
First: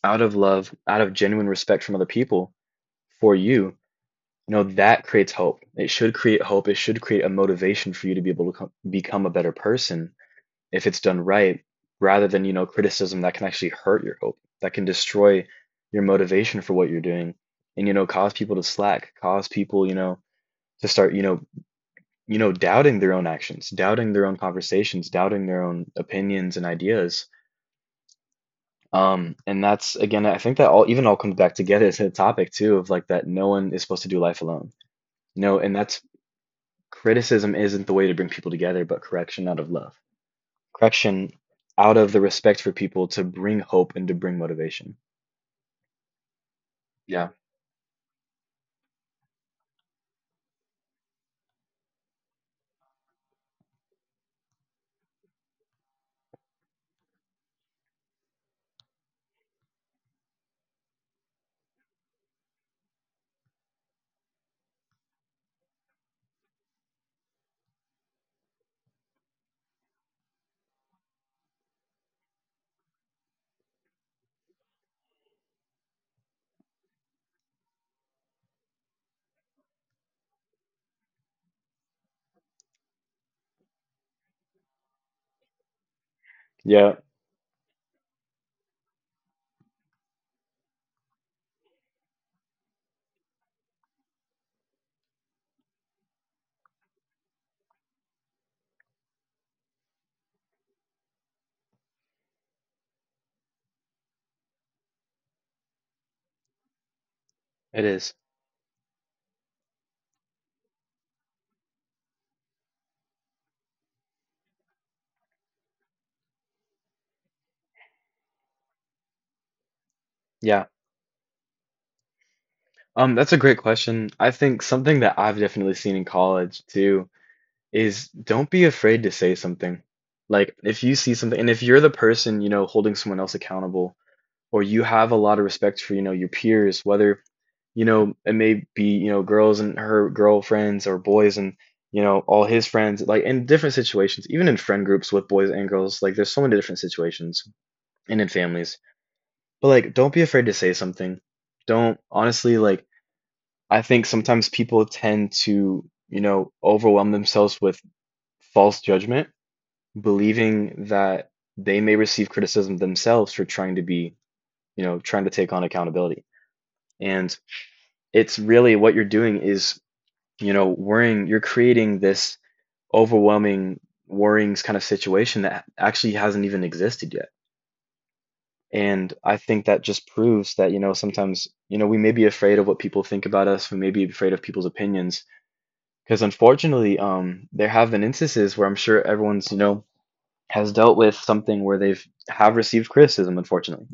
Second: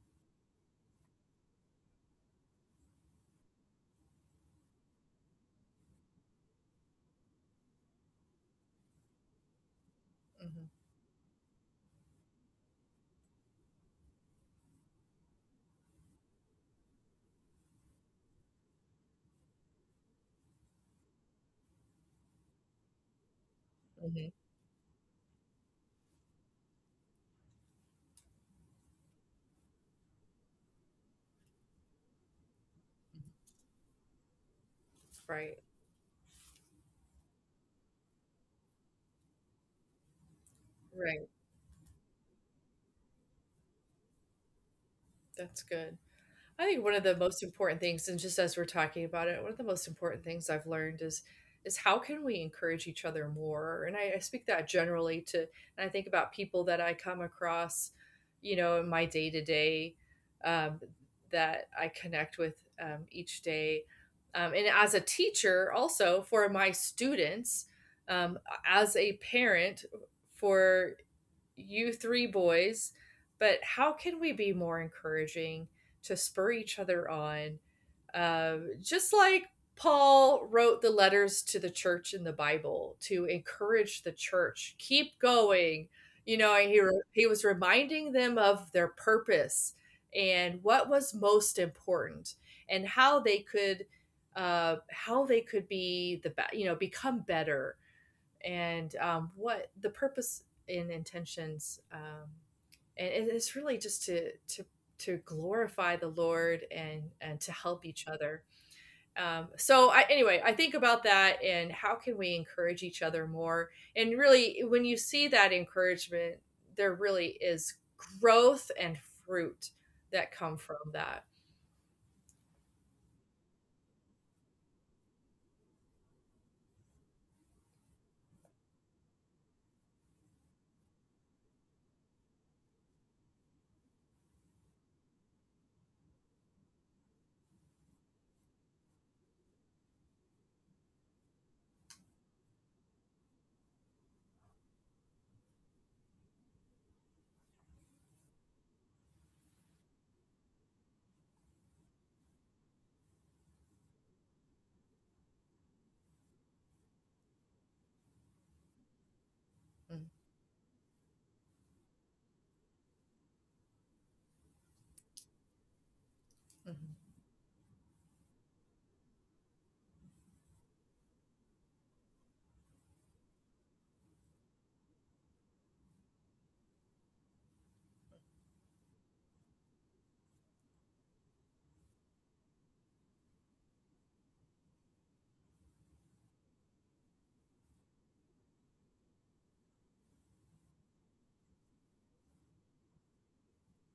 [SPEAKER 2] out of love, out of genuine respect from other people for you. You know, that creates hope. It should create hope. It should create a motivation for you to be able to co- become a better person
[SPEAKER 1] Mm-hmm.
[SPEAKER 2] if it's done right, rather than, you know, criticism that can actually hurt your hope, that can destroy your motivation for what you're doing and, you know, cause people to slack, cause people, you know, to start, you know, you know, doubting their own actions, doubting their
[SPEAKER 1] Mm-hmm.
[SPEAKER 2] own conversations, doubting their own opinions and ideas. Um, and that's again, I think that all even all comes back together to the topic too of like that no one is supposed to do life alone. You
[SPEAKER 1] Right.
[SPEAKER 2] know, and that's criticism isn't the way to bring people together, but correction out of love.
[SPEAKER 1] Right.
[SPEAKER 2] Correction out of the respect for people to bring hope and to bring motivation.
[SPEAKER 1] That's good. I think one of the
[SPEAKER 2] Yeah.
[SPEAKER 1] most important things, and just as we're talking about it, one of the most important things I've learned is is how can we encourage each other more? And I, I speak that generally to, and I think about people that I come across, you know, in my day to day, that I connect with, um, each day, um, and as a teacher, also for my students, um, as a parent, for you three boys, but how can we be more encouraging to spur each other on? Uh, just like Paul wrote the letters to the church in the Bible to encourage the church, keep going. You know, and he
[SPEAKER 2] Yeah,
[SPEAKER 1] he was reminding them of their purpose and what was most important and how they could, uh, how they could be the be- you know, become better and, um, what the purpose and intentions, um, and, and it's really just to to to glorify the Lord and and to help
[SPEAKER 2] it
[SPEAKER 1] each
[SPEAKER 2] is.
[SPEAKER 1] other. Um, so I, anyway, I think about that and how can we encourage each other more, and really when you see that encouragement, there really is growth and fruit that come
[SPEAKER 2] Yeah.
[SPEAKER 1] from that.
[SPEAKER 2] Um, that's a great question. I think something that I've definitely seen in college too is don't be afraid to say something. Like if you see something and if you're the person, you know, holding someone else accountable or you have a lot of respect for, you know, your peers, whether, you know, it may be, you know, girls and her girlfriends or boys and, you know, all his friends, like in different situations, even in friend groups with boys and girls, like there's so many different situations and in families. But like don't be afraid to say something. Don't honestly, like, I think sometimes people tend to, you know, overwhelm themselves with false judgment,
[SPEAKER 1] Mm,
[SPEAKER 2] believing that they may receive criticism themselves for trying to be, you know, trying to take on accountability.
[SPEAKER 1] mhm,
[SPEAKER 2] And it's really what you're doing is, you know, worrying, you're creating this overwhelming, worrying kind of situation that actually hasn't even existed yet. And I think that just proves that, you know, sometimes, you know, we may be afraid of what people think about us. We may be afraid of people's opinions. Because unfortunately, um, there have been instances where I'm sure everyone's, you know, has dealt with something where they've have received criticism, unfortunately.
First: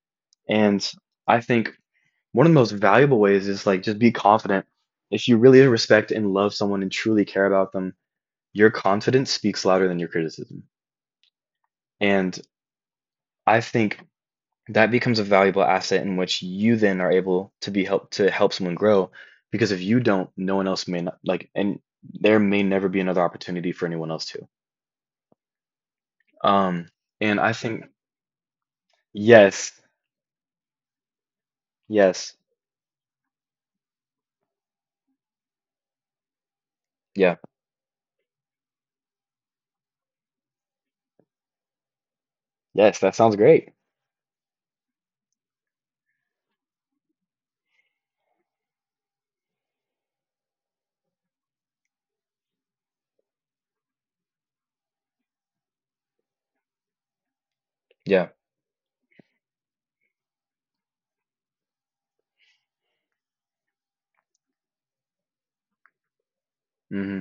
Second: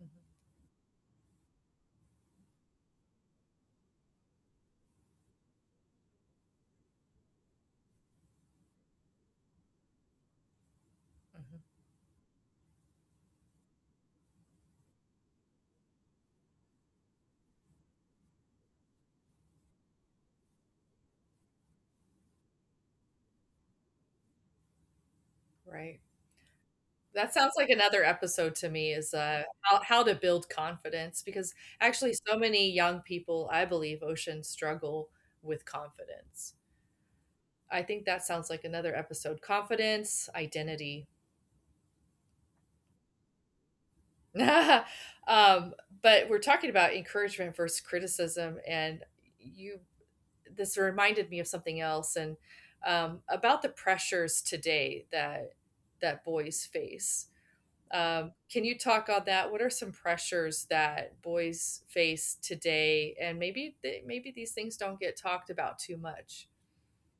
[SPEAKER 1] mhm,
[SPEAKER 2] And I think one of the most valuable ways is like just be confident. If you really respect and love someone and truly care about them, your confidence speaks louder than your criticism.
[SPEAKER 1] mhm.
[SPEAKER 2] And I think that becomes a valuable asset in which you then are able to be help to help someone grow, because if you don't, no one else may not like and there may never be another opportunity for anyone else to.
[SPEAKER 1] Right.
[SPEAKER 2] Um
[SPEAKER 1] That
[SPEAKER 2] and
[SPEAKER 1] sounds
[SPEAKER 2] I
[SPEAKER 1] like
[SPEAKER 2] think
[SPEAKER 1] another episode to me is, uh,
[SPEAKER 2] yes,
[SPEAKER 1] how how to build confidence, because actually
[SPEAKER 2] yes,
[SPEAKER 1] so many young people, I believe, Ocean, struggle with confidence.
[SPEAKER 2] yeah.
[SPEAKER 1] I think that sounds like another episode. Confidence, identity.
[SPEAKER 2] Yes, that sounds great.
[SPEAKER 1] Um, but we're talking about encouragement versus criticism, and you, this reminded me of something else, and, um, about the pressures today that that boys face.
[SPEAKER 2] Yeah.
[SPEAKER 1] Um, can you talk on that? What are some pressures that boys face today, and maybe they, maybe these things don't get talked about too much?
[SPEAKER 2] Hmm.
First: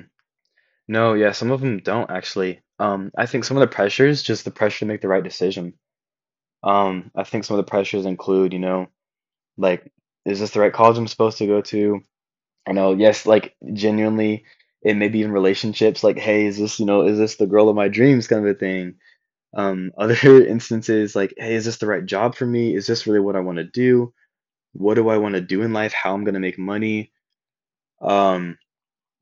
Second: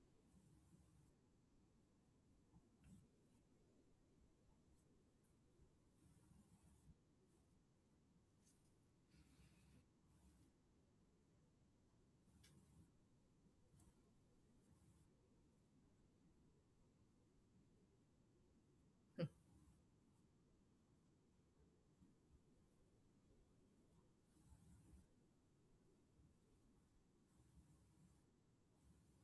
[SPEAKER 2] No, yeah, some of them don't actually. Um, I think some of the pressures, just the pressure to make the right decision. Um, I think some of the pressures include, you know, like, is this the right college I'm supposed to go to? I know, yes, like genuinely, and maybe even relationships, like, hey, is this, you know, is this the girl of my dreams kind of a thing? Um, other instances, like, hey, is this the right job for me? Is this really what I want to do? What do I want to do in life? How I'm gonna make money? Um,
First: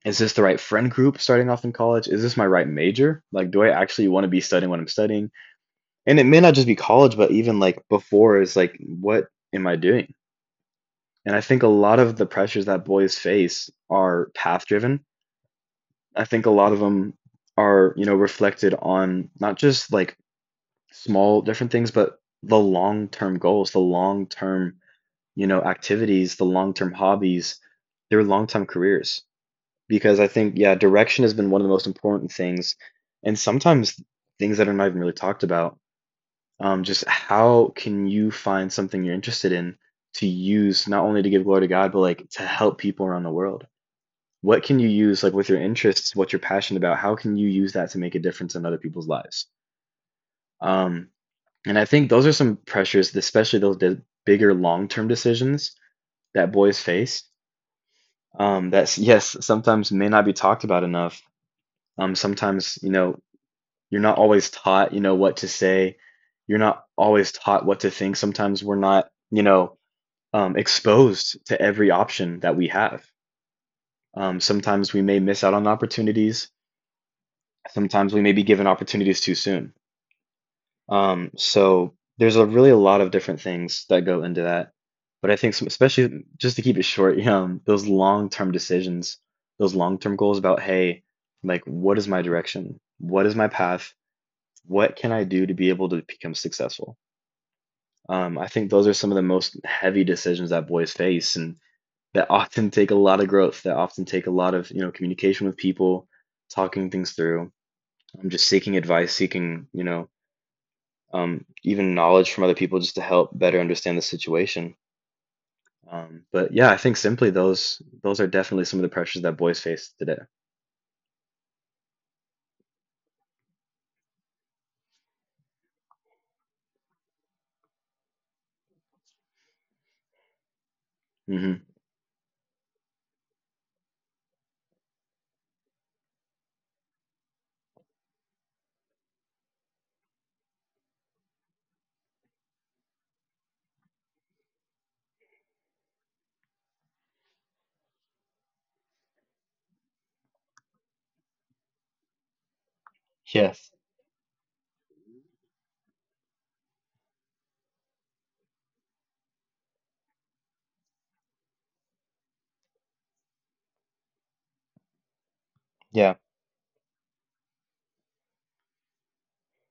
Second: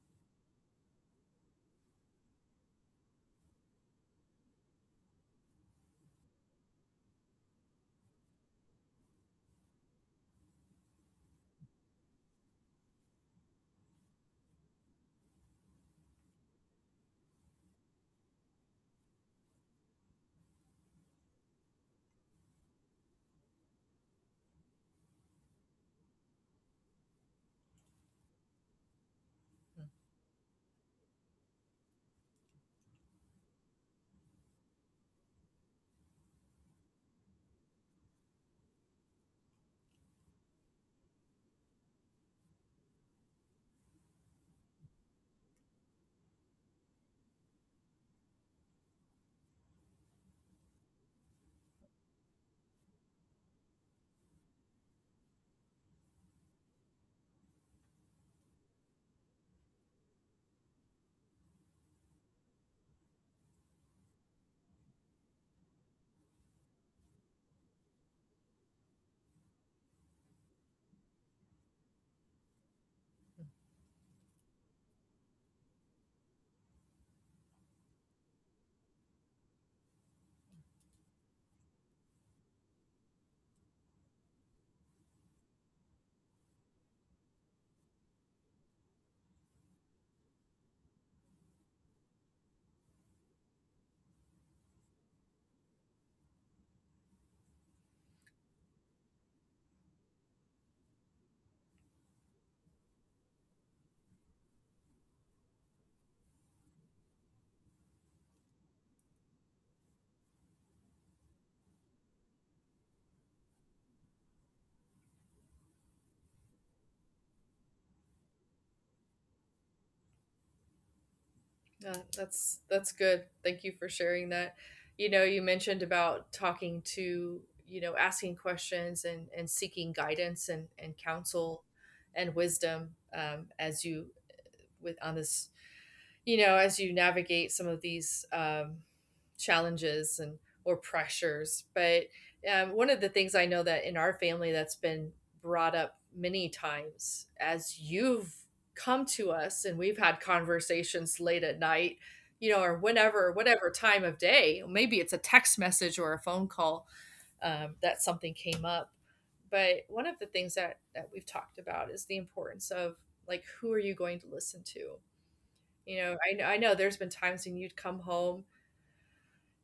[SPEAKER 2] is this the right friend group starting off in college? Is this my right major? Like, do I actually want to be studying what I'm studying? And it may not just be college, but even like before is like, what am I doing? And I think a lot of the pressures that boys face are path driven. I think a lot of them are, you know, reflected on not just like small different things, but the long term goals, the long term, you know, activities, the long term hobbies, their long term careers. Because I think, yeah, direction has been one of the most important things, and sometimes things that are not even really talked about. Um, just how can you find something you're interested in to use not only to give glory to God, but like to help people around the world? What can you use like with your interests, what you're passionate about? How can you use that to make a difference in other people's lives? Um, and I think those are some pressures, especially those de- bigger long-term decisions that boys face. Um, that's yes, sometimes may not be talked about enough. Um, sometimes you know You're not always taught, you know, what to say. You're not always taught what to think. Sometimes we're not, you know, um, exposed to every option that we have. Um, sometimes we may miss out on opportunities. Sometimes we may be given opportunities too soon. Um, so there's a really a lot of different things that go into that. But I think, some, especially just to keep it short, um, those long term decisions, those long term goals about, hey, like, what is my direction? What is my path? What can I do to be able to become successful? Um, I think those are some of the most heavy decisions that boys face, and that often take a lot of growth. That often take a lot of you know communication with people, talking things through. um, just seeking advice, seeking you know um, even knowledge from other people just to help better understand the situation. Um, but yeah, I think simply those those are definitely some of the pressures that boys face today.
[SPEAKER 1] Yeah, that's that's good. Thank you for sharing that. You know, you mentioned about talking to, you know, asking questions and and seeking guidance and and
[SPEAKER 2] Hmm.
[SPEAKER 1] counsel and wisdom, um, as you with on this, you know, as you navigate some of these, um, challenges and or pressures. But, um, one of the things I know that in our family that's been brought up many times as you've come to us and we've had conversations late at night, you know, or whenever,
[SPEAKER 2] Yes.
[SPEAKER 1] whatever time of day, maybe it's a text message or a phone call, um, that something came up. But one of the things that, that we've talked about is the importance of, like, who are you going to listen to? You
[SPEAKER 2] Yeah.
[SPEAKER 1] know, I I know there's been times when you'd come home,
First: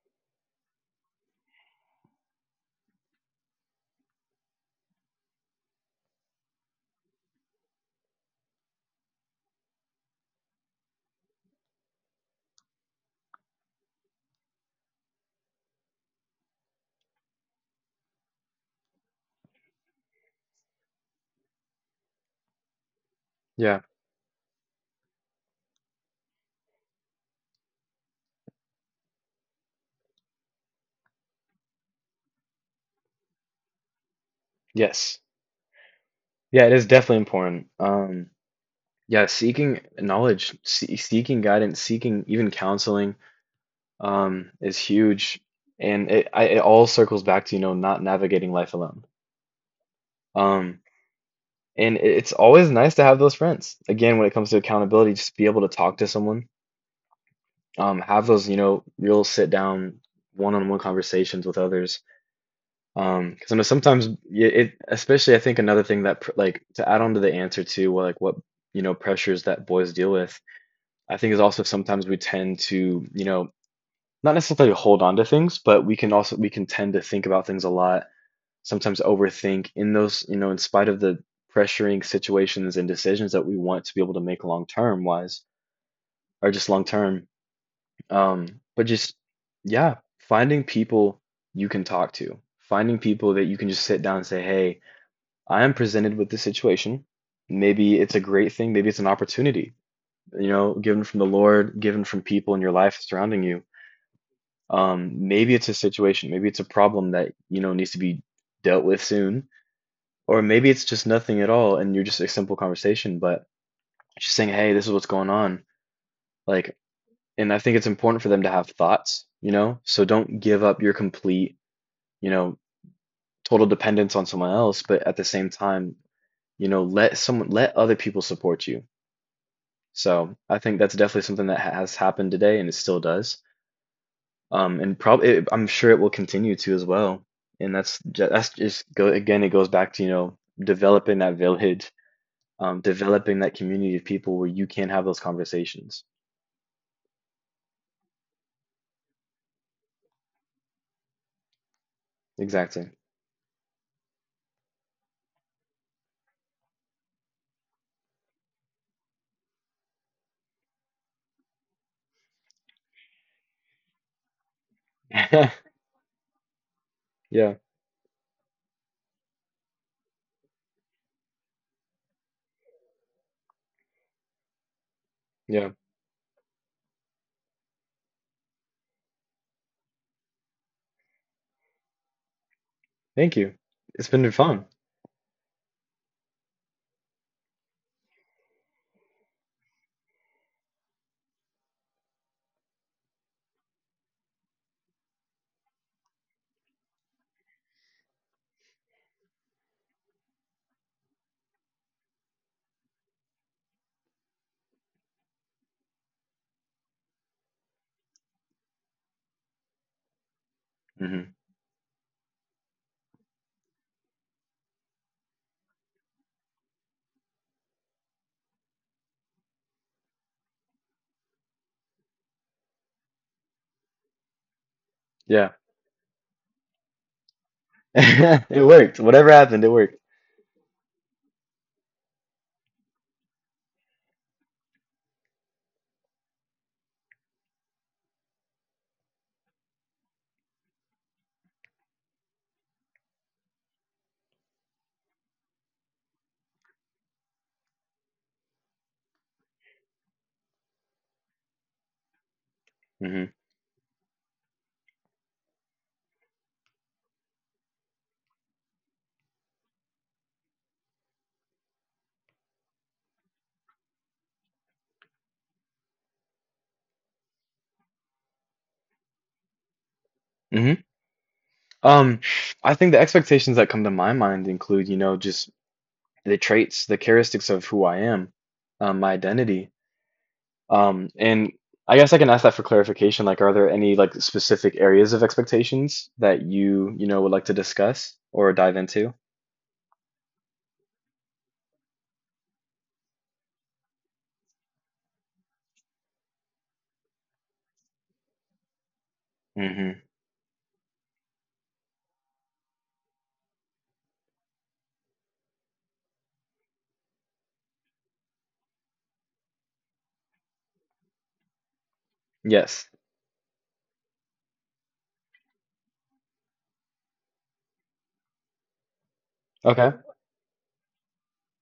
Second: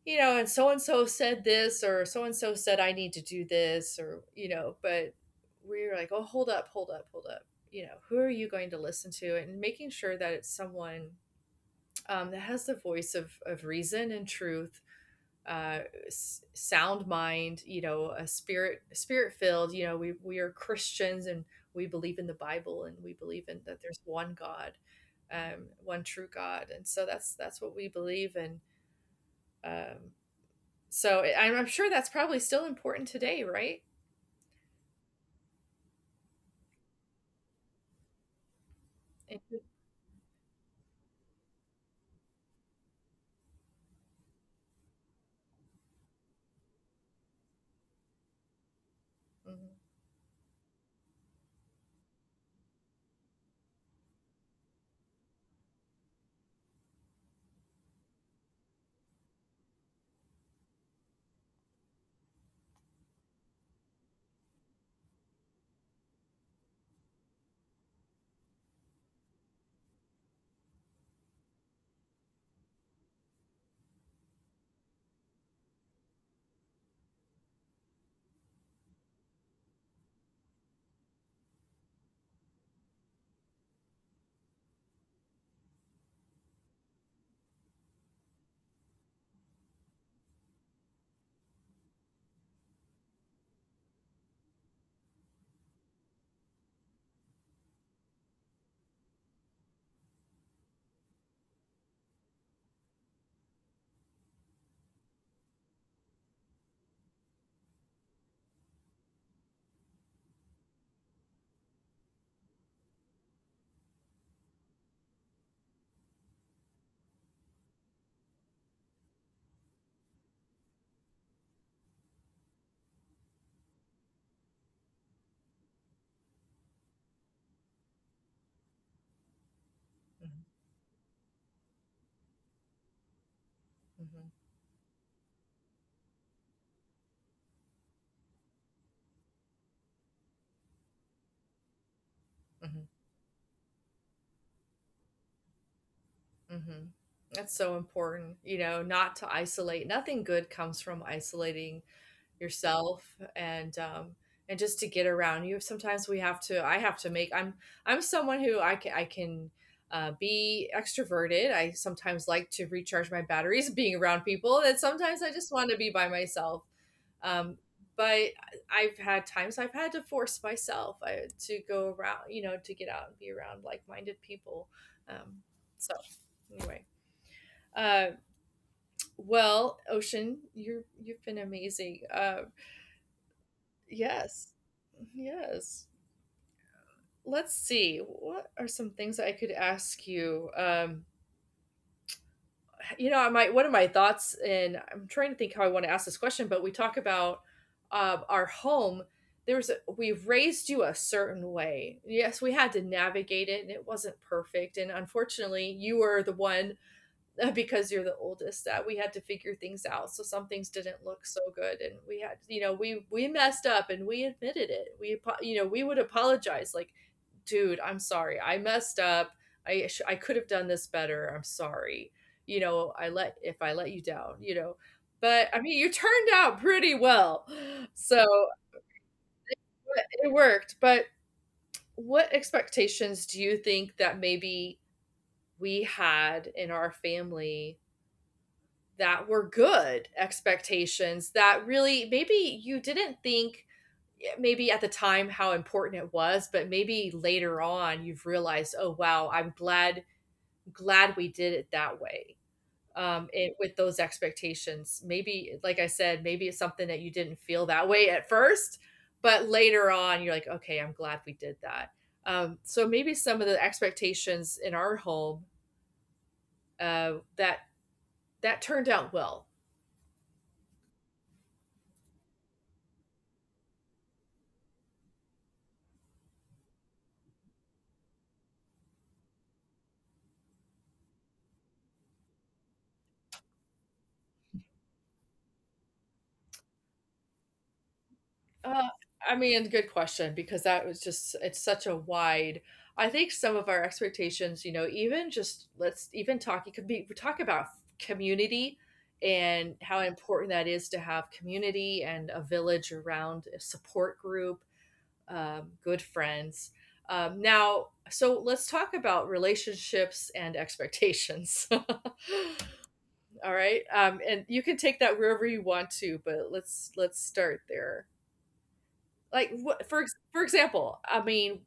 [SPEAKER 1] you know, and so and so said this or so and so said I need to do this or, you know, but we we're like, "Oh, hold up, hold up, hold up." You know, who are you going to listen to? And making sure that it's someone, um, that has the voice of of reason and truth, uh s- sound mind, you know, a spirit spirit filled, you know, we we are Christians, and we believe in the Bible and we believe in that
[SPEAKER 2] Yeah.
[SPEAKER 1] there's one God, um, one true God, and so that's that's what we believe in, um so I- i'm, I'm sure that's probably still important today, right?
[SPEAKER 2] Yes. Yeah. It is definitely important. Um, yeah.
[SPEAKER 1] Mm
[SPEAKER 2] Seeking knowledge, see- seeking guidance, seeking even counseling um, is huge, and it I, it all circles back to you know not navigating life alone.
[SPEAKER 1] hmm.
[SPEAKER 2] Um, and it's always nice to have those friends. Again, when it comes to accountability, just be able to talk to someone, um, have those you know real sit down one-on-one conversations with others. Um, because I know sometimes y- it, especially I think another thing that pr- like to add on to the answer to, well, like what you know pressures that boys deal with, I think is also sometimes we tend to you know not necessarily hold on to things, but we can also we can tend to think about things a lot, sometimes overthink in those, you know, in spite of the pressuring situations and decisions that we want to be able to make long term wise or just long term. Um, but just, yeah, finding people you can talk to, finding people that you can just sit down and say, hey, I am presented with this situation. Maybe it's a great thing, maybe it's an opportunity, you know, given from the Lord, given from people in your life surrounding you. Um, maybe it's a situation, maybe it's a problem that, you know, needs to be dealt with soon. Or maybe it's just nothing at all and you're just a simple conversation, but just saying, hey, this is what's going on. Like, and I think it's important for them to have thoughts, you know? So don't give up your complete, you know, total dependence on someone else, but at the same time, you know, let someone, let other people support you. So
[SPEAKER 1] Mm
[SPEAKER 2] I think that's definitely something that ha- has happened today and it still does. Um, and probably, I'm sure it will continue to as well. And that's ju- that's just go again. It goes back to, you know, developing that village
[SPEAKER 1] hmm.
[SPEAKER 2] um, developing that community of people where you can have those conversations.
[SPEAKER 1] Mm hmm. That's so important, you know, not to isolate. Nothing good comes from isolating
[SPEAKER 2] Exactly.
[SPEAKER 1] yourself. And um, and just to get around, you sometimes we have to I have to make, i'm i'm someone who i can i can uh, be extroverted. I sometimes like to recharge my batteries being around people, and sometimes I just want to be by myself. Um,
[SPEAKER 2] Yeah.
[SPEAKER 1] but I've had times I've had to force myself, I, to go around, you know, to get out and be around like-minded people. Um,
[SPEAKER 2] Yeah.
[SPEAKER 1] so anyway, uh, well, Ocean, you're, you've been amazing, uh.
[SPEAKER 2] Thank you. It's been
[SPEAKER 1] Yes.
[SPEAKER 2] fun.
[SPEAKER 1] Yes. Let's see. What are some things I could ask you? Um, you know, my, one of my thoughts, and I'm trying to think how I want to ask this question, but we talk about, uh, our home. There's a, we've raised you a certain way. Yes, we had to navigate it, and it wasn't perfect. And unfortunately, you were the one because you're the oldest that we had to figure things out, so some things didn't look so
[SPEAKER 2] Hmm.
[SPEAKER 1] good, and we had you know we we messed up, and we admitted it. We apo- you know we would apologize like, dude, I'm sorry, I messed up. i sh- I could have done this better. I'm sorry. you know I let, if I let you down, you know. But
[SPEAKER 2] Yeah.
[SPEAKER 1] I mean, you turned out pretty well. so
[SPEAKER 2] It worked. Whatever happened, it worked.
[SPEAKER 1] but it worked. But what expectations do you think that maybe we had in our family that were good expectations, that really maybe you didn't think, yeah, maybe at the time how important it was, but maybe later on you've realized, oh wow, I'm glad, glad we did it that way. um
[SPEAKER 2] Hmm.
[SPEAKER 1] it, with those expectations, maybe, like I said, maybe it's something that you didn't feel that way at first, but later on you're like, okay, I'm glad we did that. um so maybe some of the expectations in our home, uh that, that turned out well.
[SPEAKER 2] Hmm. Um, I think the expectations that come to my mind include, you know, just the traits, the characteristics of who I am, um, my identity. Um, and I guess I can ask that for clarification. Like, are there any like specific areas of expectations that you, you know, would like to discuss or dive
[SPEAKER 1] Uh,
[SPEAKER 2] into?
[SPEAKER 1] I mean, good question, because that was just, it's such a wide. I think some of our expectations, you know, even just, let's even talk, it could be, we talk about community and how
[SPEAKER 2] Hmm.
[SPEAKER 1] important that is, to have community and a village around, a support group, um, good friends. Um, now, so let's talk about relationships and expectations.
[SPEAKER 2] Yes.
[SPEAKER 1] All right. Um, and you can take that wherever you want to, but let's let's start there. Like what,
[SPEAKER 2] Okay.
[SPEAKER 1] for ex for example, I mean,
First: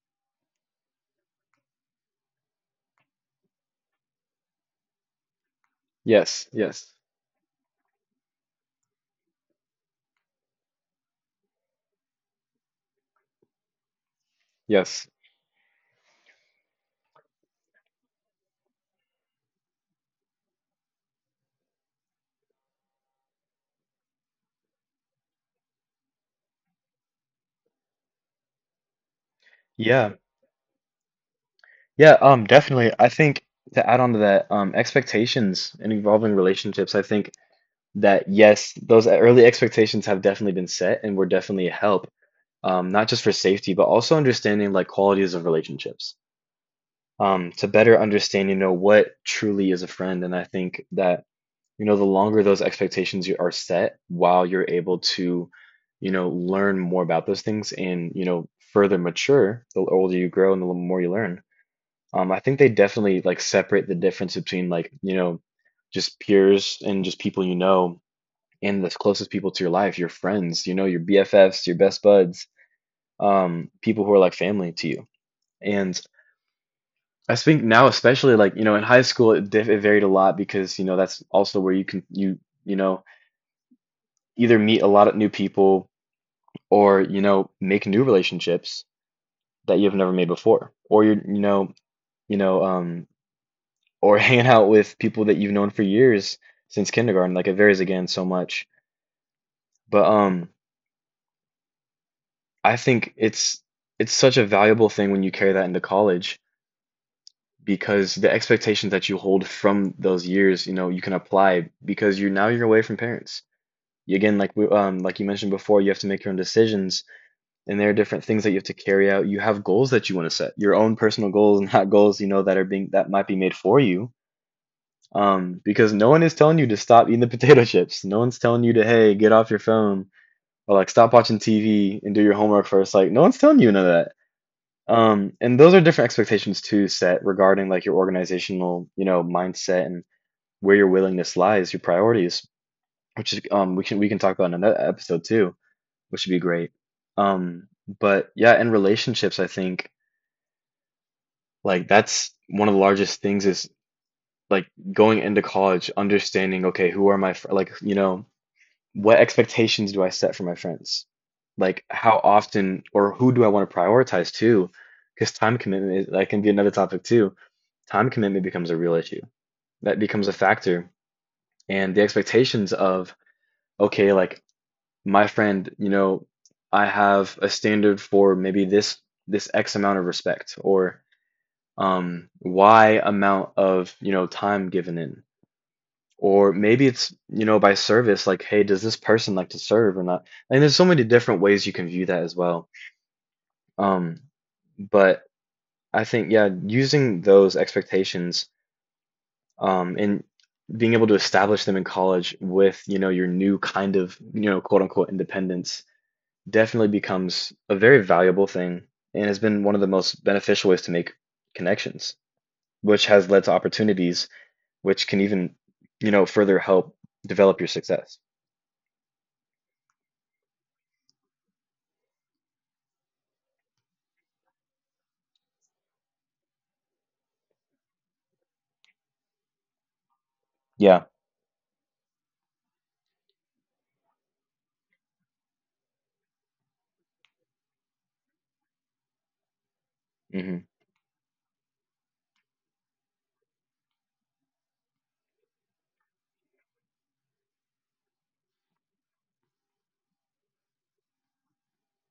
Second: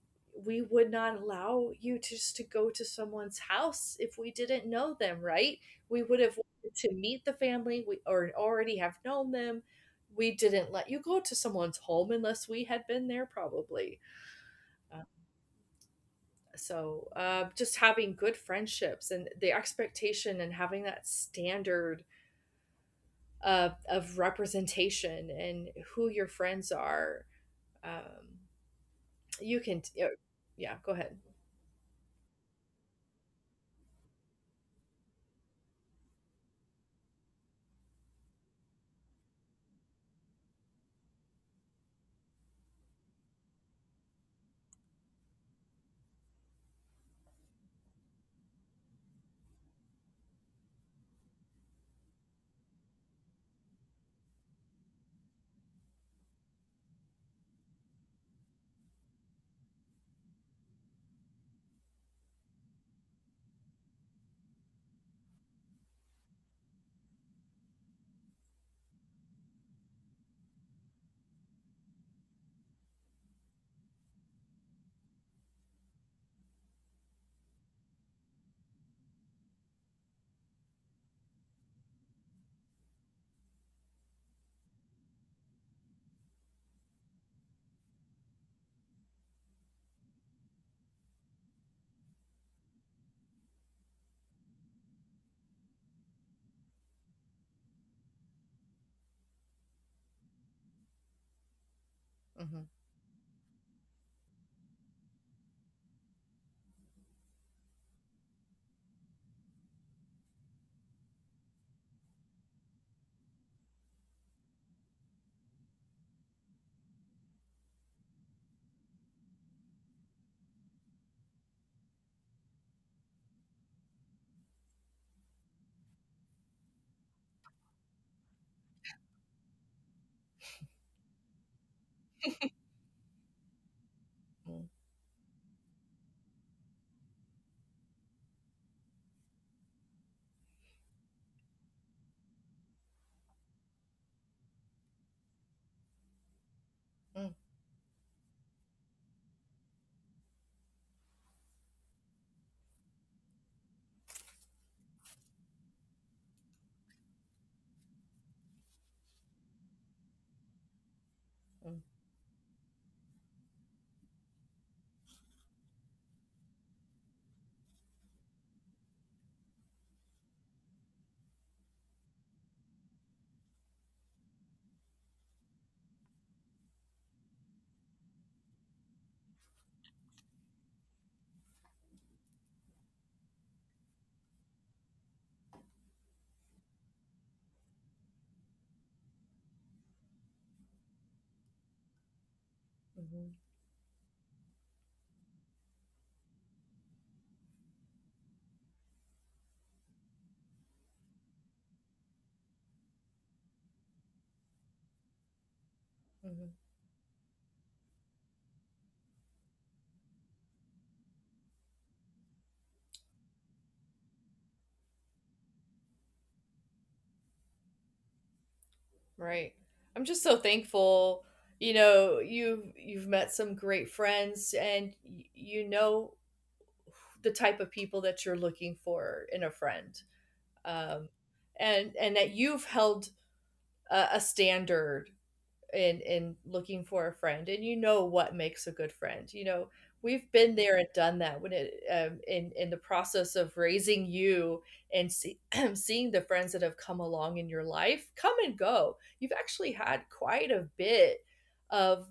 [SPEAKER 1] we would not allow you to just, to go to someone's house if we didn't know them, right? We would have
[SPEAKER 2] Yes,
[SPEAKER 1] wanted to
[SPEAKER 2] yes,
[SPEAKER 1] meet the family, we, or already have known them. We didn't let you go to someone's home unless we had been there probably. Uh,
[SPEAKER 2] yes.
[SPEAKER 1] so, uh, just having good friendships and the expectation, and having that standard of, of representation and who your friends are. Um, you can,
[SPEAKER 2] Yeah.
[SPEAKER 1] yeah, go ahead.
[SPEAKER 2] Yeah, um, definitely. I think to add on to that, um, expectations in involving relationships, I think that yes, those early expectations have definitely been set and were definitely a help, um, not just for safety, but also understanding like qualities of relationships. Um, to better understand, you know, what truly is a friend. And I think that, you know, the longer those expectations you are set, while you're able to, you know, learn more about those things and, you know, further mature the older you grow and the more you learn, um I think they definitely like separate the difference between, like, you know, just peers and just people, you know, and the closest people to your life, your friends, you know, your bffs, your best buds, um people who are like family to you. And I think now, especially like, you know, in high school, it, diff- it varied a lot because, you know, that's also where you can you you know either meet a lot of new people or, you know, make new relationships that you've never made before, or you're, you know, you know, um or hanging out with people that you've known for years since kindergarten. Like, it varies again so much. But um
[SPEAKER 1] Mhm.
[SPEAKER 2] I think it's it's such a valuable thing when you carry that into college, because the expectations that you hold from those years, you know, you can apply because you're now, you're away from parents. You again, like we um like you mentioned before, you have to make your own decisions, and there are different things that you have to carry out. You have goals that you want to set, your own personal goals, and not goals, you know, that are being that might be made for you. Um, because no one is telling you to stop eating the potato chips. No one's telling you to, hey, get off your phone or like stop watching T V and do your homework first. Like, no one's telling you none of that.
[SPEAKER 1] Mm.
[SPEAKER 2] Um, and those are different expectations to set regarding like your organizational, you know, mindset and where your willingness lies, your priorities, which is um we can, we can talk about in another episode too, which would be great.
[SPEAKER 1] Mm.
[SPEAKER 2] Um, but yeah, in relationships, I think like that's one of the largest things is like going into college, understanding, okay, who are my fr like, you know, what expectations do I set for my friends?
[SPEAKER 1] Mm.
[SPEAKER 2] Like, how often or who do I want to prioritize too? Because time commitment is, that can be another topic too. Time commitment becomes a real issue. That becomes a factor. And the expectations of, okay, like my friend, you know, I have a standard for maybe this this X amount of respect or um, Y amount of, you know, time given in. Or maybe it's, you know, by service, like, hey, does this person like to serve or not? And there's so many different ways you can view that as well.
[SPEAKER 1] Mhm.
[SPEAKER 2] Um, but I think, yeah, using those expectations um, and being able to establish them in college with, you know, your new kind of, you know, quote unquote independence
[SPEAKER 1] Mhm.
[SPEAKER 2] definitely becomes a very valuable thing and has been one of the most beneficial ways to make connections, which has led to opportunities which can even, you know, further help develop your success.
[SPEAKER 1] Right. I'm just so thankful, you know, you've you've met some great friends, and y- you know the type of people that you're looking for in a friend.
[SPEAKER 2] Yeah.
[SPEAKER 1] Um, and and that you've held a, a standard in in looking for a friend, and you know what makes a good friend. You know, we've been
[SPEAKER 2] Hmm.
[SPEAKER 1] there and done that, when it, um, in in the process of raising you, and see, seeing the friends that have come along in your life, come and go. You've actually had quite a bit of,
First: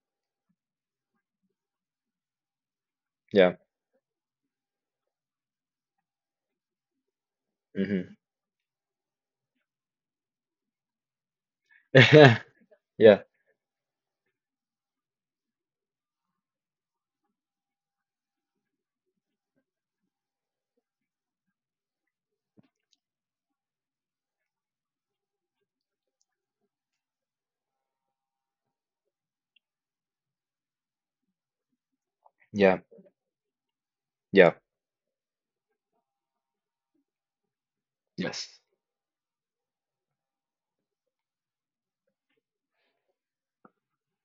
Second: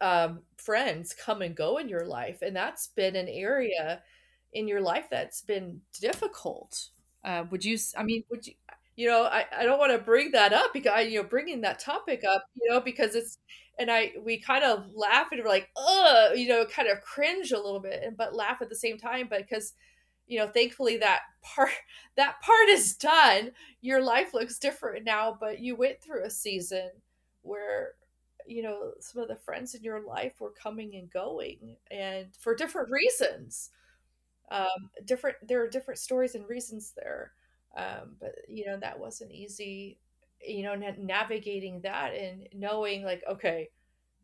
[SPEAKER 1] um, friends come and go in your life, and that's been an
[SPEAKER 2] Yeah.
[SPEAKER 1] area in your life that's been difficult. Uh, would you? s- I
[SPEAKER 2] Hmm.
[SPEAKER 1] mean, would you? You know, I, I don't want to bring that up, because I, you know, bringing that topic up, you know, because
[SPEAKER 2] Yeah.
[SPEAKER 1] it's, and I, we kind of laugh, and we're like, oh, you know, kind of cringe a little bit, and but laugh at the same time, but because, you know, thankfully that part that part is done. Your life looks different now, but you went through a season where, you know, some of the friends in your life were coming and going, and for
[SPEAKER 2] Yeah.
[SPEAKER 1] different reasons,
[SPEAKER 2] Yeah.
[SPEAKER 1] um, different, there are different stories and reasons there, um, but
[SPEAKER 2] Yes.
[SPEAKER 1] you know that wasn't easy, you know, na- navigating that, and knowing like, okay,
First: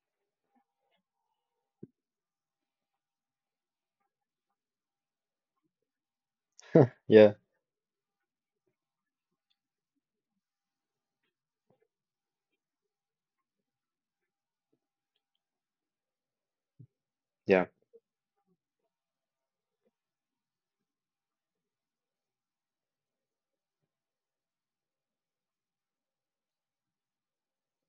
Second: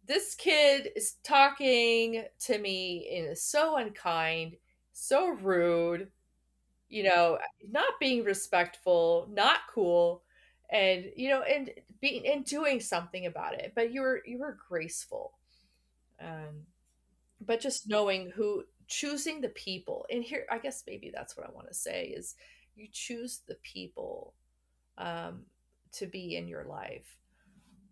[SPEAKER 1] this kid is talking to me and is so unkind, so rude, you
[SPEAKER 2] Yeah.
[SPEAKER 1] know, not being respectful, not cool, and you know, and being and doing something about it. But you were you were graceful, um, but
[SPEAKER 2] Yeah.
[SPEAKER 1] just knowing who, choosing the people. And here, I guess maybe that's what I want to say is, you choose the people, um, to be in your life.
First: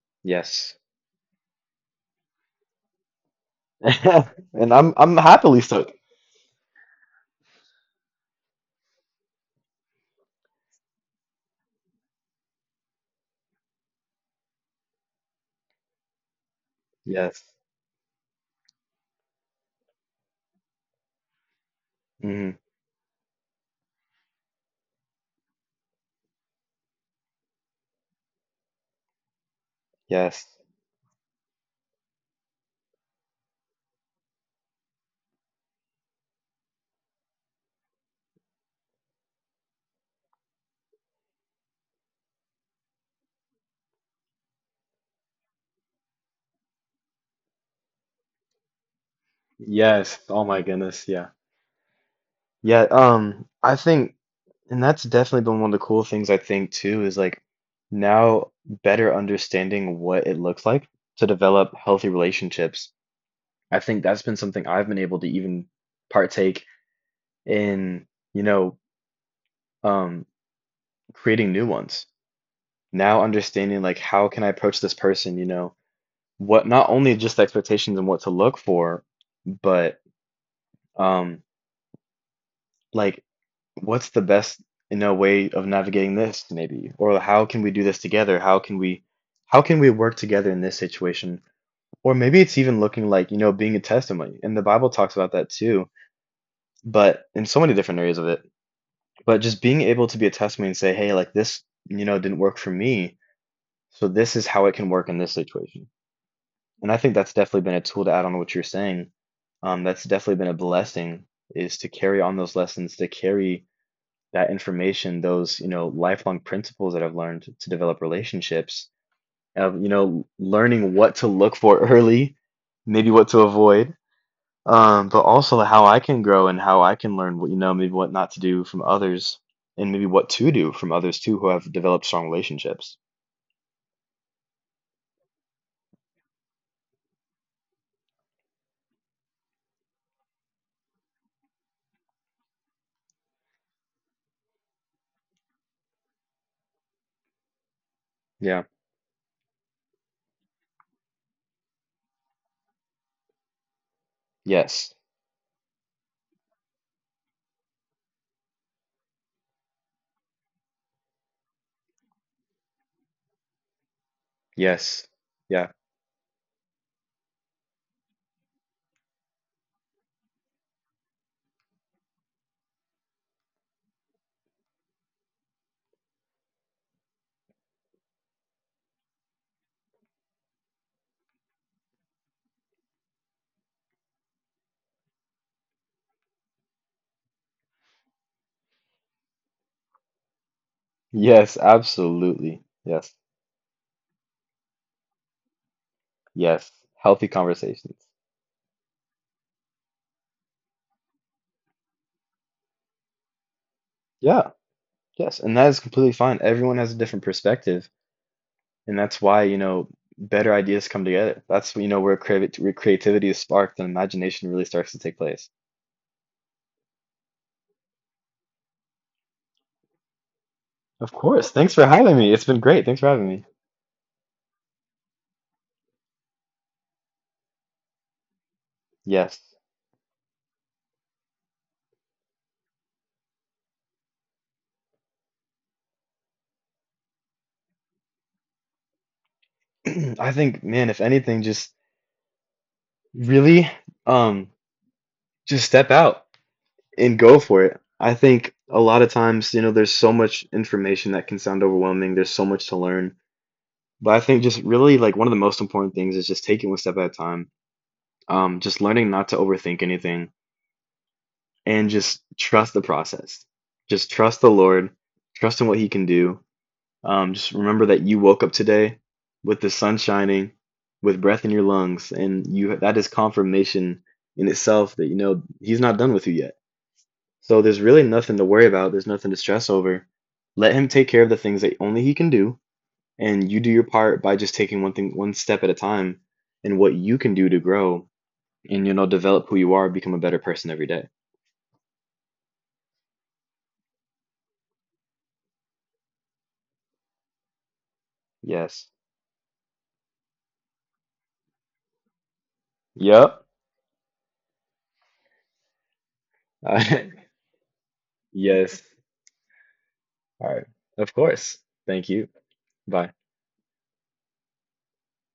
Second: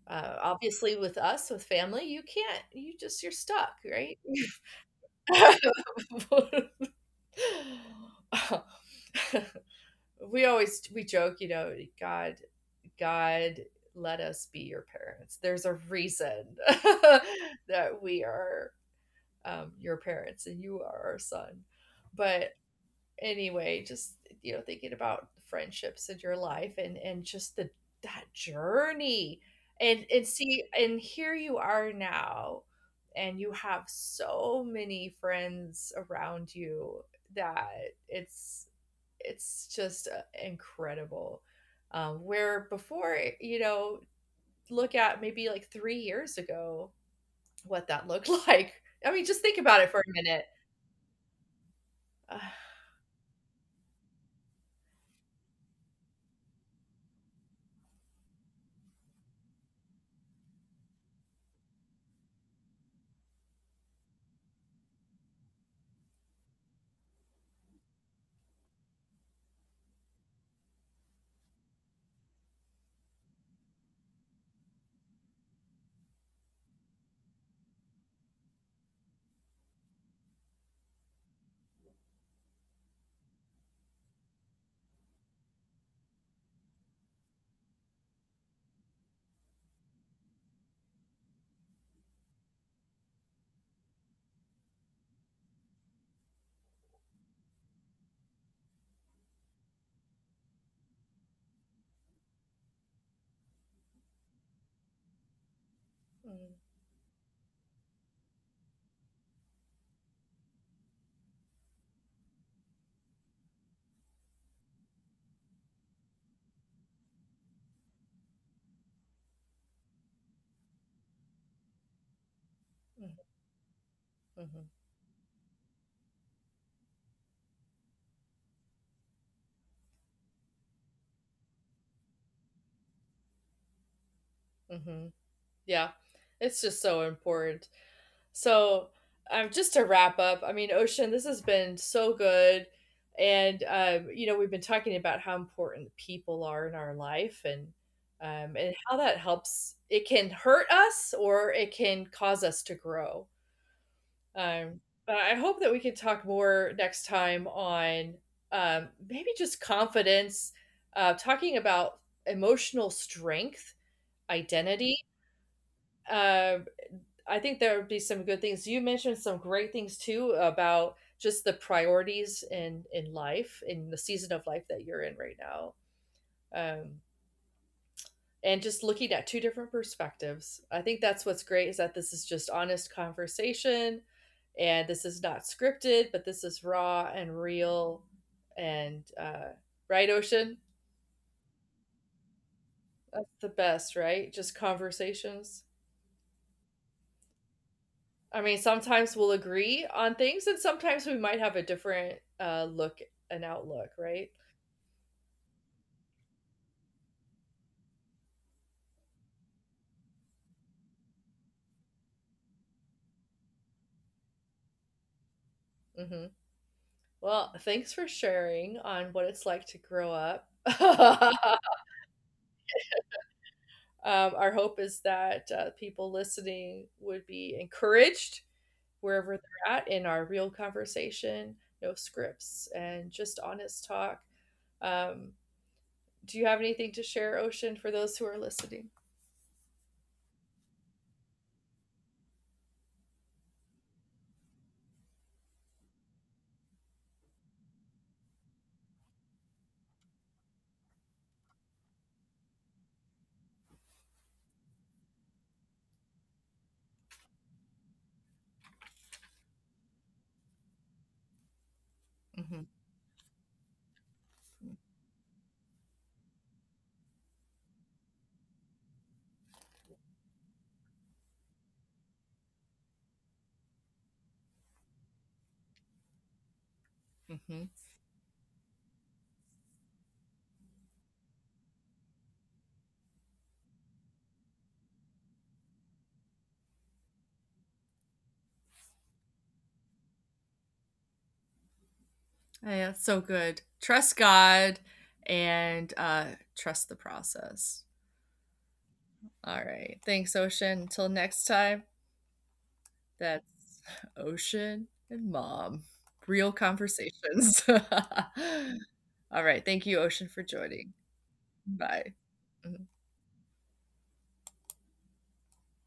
[SPEAKER 1] Uh,
[SPEAKER 2] Yes.
[SPEAKER 1] obviously, with us, with family, you can't. You just you're stuck, right?
[SPEAKER 2] And I'm I'm happily so.
[SPEAKER 1] we always we joke, you know, God, God, let us be your parents. There's a reason
[SPEAKER 2] Yes.
[SPEAKER 1] that we are, um, your parents and you are our son. But
[SPEAKER 2] Hmm.
[SPEAKER 1] anyway, just, you know, thinking about friendships in your life, and and just the, that journey, and and
[SPEAKER 2] Yes.
[SPEAKER 1] see, and here you are now, and you have so many friends around you, that it's it's just, uh, incredible. Um, where before, eh, you know, look at maybe like three years ago, what that looked like. I mean, just think about it for a
[SPEAKER 2] Yes. Oh
[SPEAKER 1] minute.
[SPEAKER 2] my goodness. Yeah.
[SPEAKER 1] Uh,
[SPEAKER 2] Yeah. Um, I think, and that's definitely been one of the cool things I think too, is like now better understanding what it looks like to develop healthy relationships. I think that's been something I've been able to even partake in, you know, um, creating new ones. Now understanding like, how can I approach this person, you know, what not only just the expectations and what to look for, but um, like what's the best, you know, way of navigating this maybe, or how can we do this together? How can we, how can we work together in this situation? Or maybe it's even looking like, you know, being a testimony, and the Bible talks about that too, but in so many different areas of it. But just being able to be a testimony and say, hey, like, this, you know, didn't work for me. So this is how it can work in this situation.
[SPEAKER 1] mm.
[SPEAKER 2] And I think that's definitely been a tool to add on what you're saying. Um, that's definitely been a blessing is to carry on those lessons, to carry that information, those, you know, lifelong principles that I've learned to develop relationships, of, you know, learning what to look for early, maybe what to avoid,
[SPEAKER 1] Mhm.
[SPEAKER 2] um, but also how I can grow and how I can learn what, you know, maybe what not to do from others and maybe what to do from others too who have developed strong relationships.
[SPEAKER 1] Mhm. Mhm. Yeah, it's just so important. So, um, just to wrap up, I mean, Ocean, this has been so good. And, um, you know, we've been talking about how important people are in our life, and, um,
[SPEAKER 2] Yeah.
[SPEAKER 1] and how that helps. It can hurt us, or it can cause us to grow. Um,
[SPEAKER 2] Yes.
[SPEAKER 1] but I hope that we can talk more next time on, um, maybe just confidence, uh, talking about emotional strength, identity,
[SPEAKER 2] Yes. Yeah.
[SPEAKER 1] um, I think there would be some good things. You mentioned some great things too, about just the priorities in in life, in the season of life that you're in right now, um, and just looking at two different perspectives. I think that's what's great, is that this is just honest conversation, and this is not scripted, but this is raw and real, and uh, right, Ocean.
[SPEAKER 2] Yes, absolutely. Yes.
[SPEAKER 1] That's the best, right? Just conversations.
[SPEAKER 2] Yes. Healthy conversations.
[SPEAKER 1] I mean, sometimes we'll agree on things, and sometimes we might have a different, uh, look and outlook, right?
[SPEAKER 2] Yeah. Yes. And that is completely fine. Everyone has a different perspective, and that's why, you know, better ideas come together. That's, you know, where creative where creativity is sparked and imagination really starts to take place.
[SPEAKER 1] Hmm. Well, thanks for sharing on what it's like to grow up.
[SPEAKER 2] Of
[SPEAKER 1] um,
[SPEAKER 2] course. Thanks for having me. It's been great. Thanks for having me.
[SPEAKER 1] our hope is that, uh, people listening would be encouraged wherever
[SPEAKER 2] Yes.
[SPEAKER 1] they're at, in our real conversation, no scripts, and just honest talk. Um, do you have anything to share, Ocean, for those who are listening?
[SPEAKER 2] I think, man, if anything, just really um just step out and go for it. I think a lot of times, you know, there's so much information that can sound overwhelming. There's so much to learn. But I think just really, like, one of the most important things is just taking one step at a time. Um, just learning not to overthink anything and just
[SPEAKER 1] Hmm.
[SPEAKER 2] trust the process. Just trust the Lord, trust in what he can do. Um, just remember that you woke up today with the sun shining, with breath in your lungs, and you, that is confirmation in itself that, you know, he's not done with you yet. So
[SPEAKER 1] Hmm.
[SPEAKER 2] there's really nothing to worry about. There's nothing to stress over. Let him take care of the things that only he can do, and you do your part by just taking one thing one step at a time and what you can do to grow and, you know, develop who you are, become a better person every day.
[SPEAKER 1] Oh, yeah, it's so good. Trust God, and uh, trust the process.
[SPEAKER 2] Yes.
[SPEAKER 1] All right. Thanks, Ocean. Until next time,
[SPEAKER 2] Yep.
[SPEAKER 1] that's Ocean and Mom. Real conversations.
[SPEAKER 2] Yes.
[SPEAKER 1] All right. Thank you, Ocean,
[SPEAKER 2] All
[SPEAKER 1] for
[SPEAKER 2] right.
[SPEAKER 1] joining.
[SPEAKER 2] Of course. Thank
[SPEAKER 1] Bye.
[SPEAKER 2] you.
[SPEAKER 1] Mhm.
[SPEAKER 2] Bye.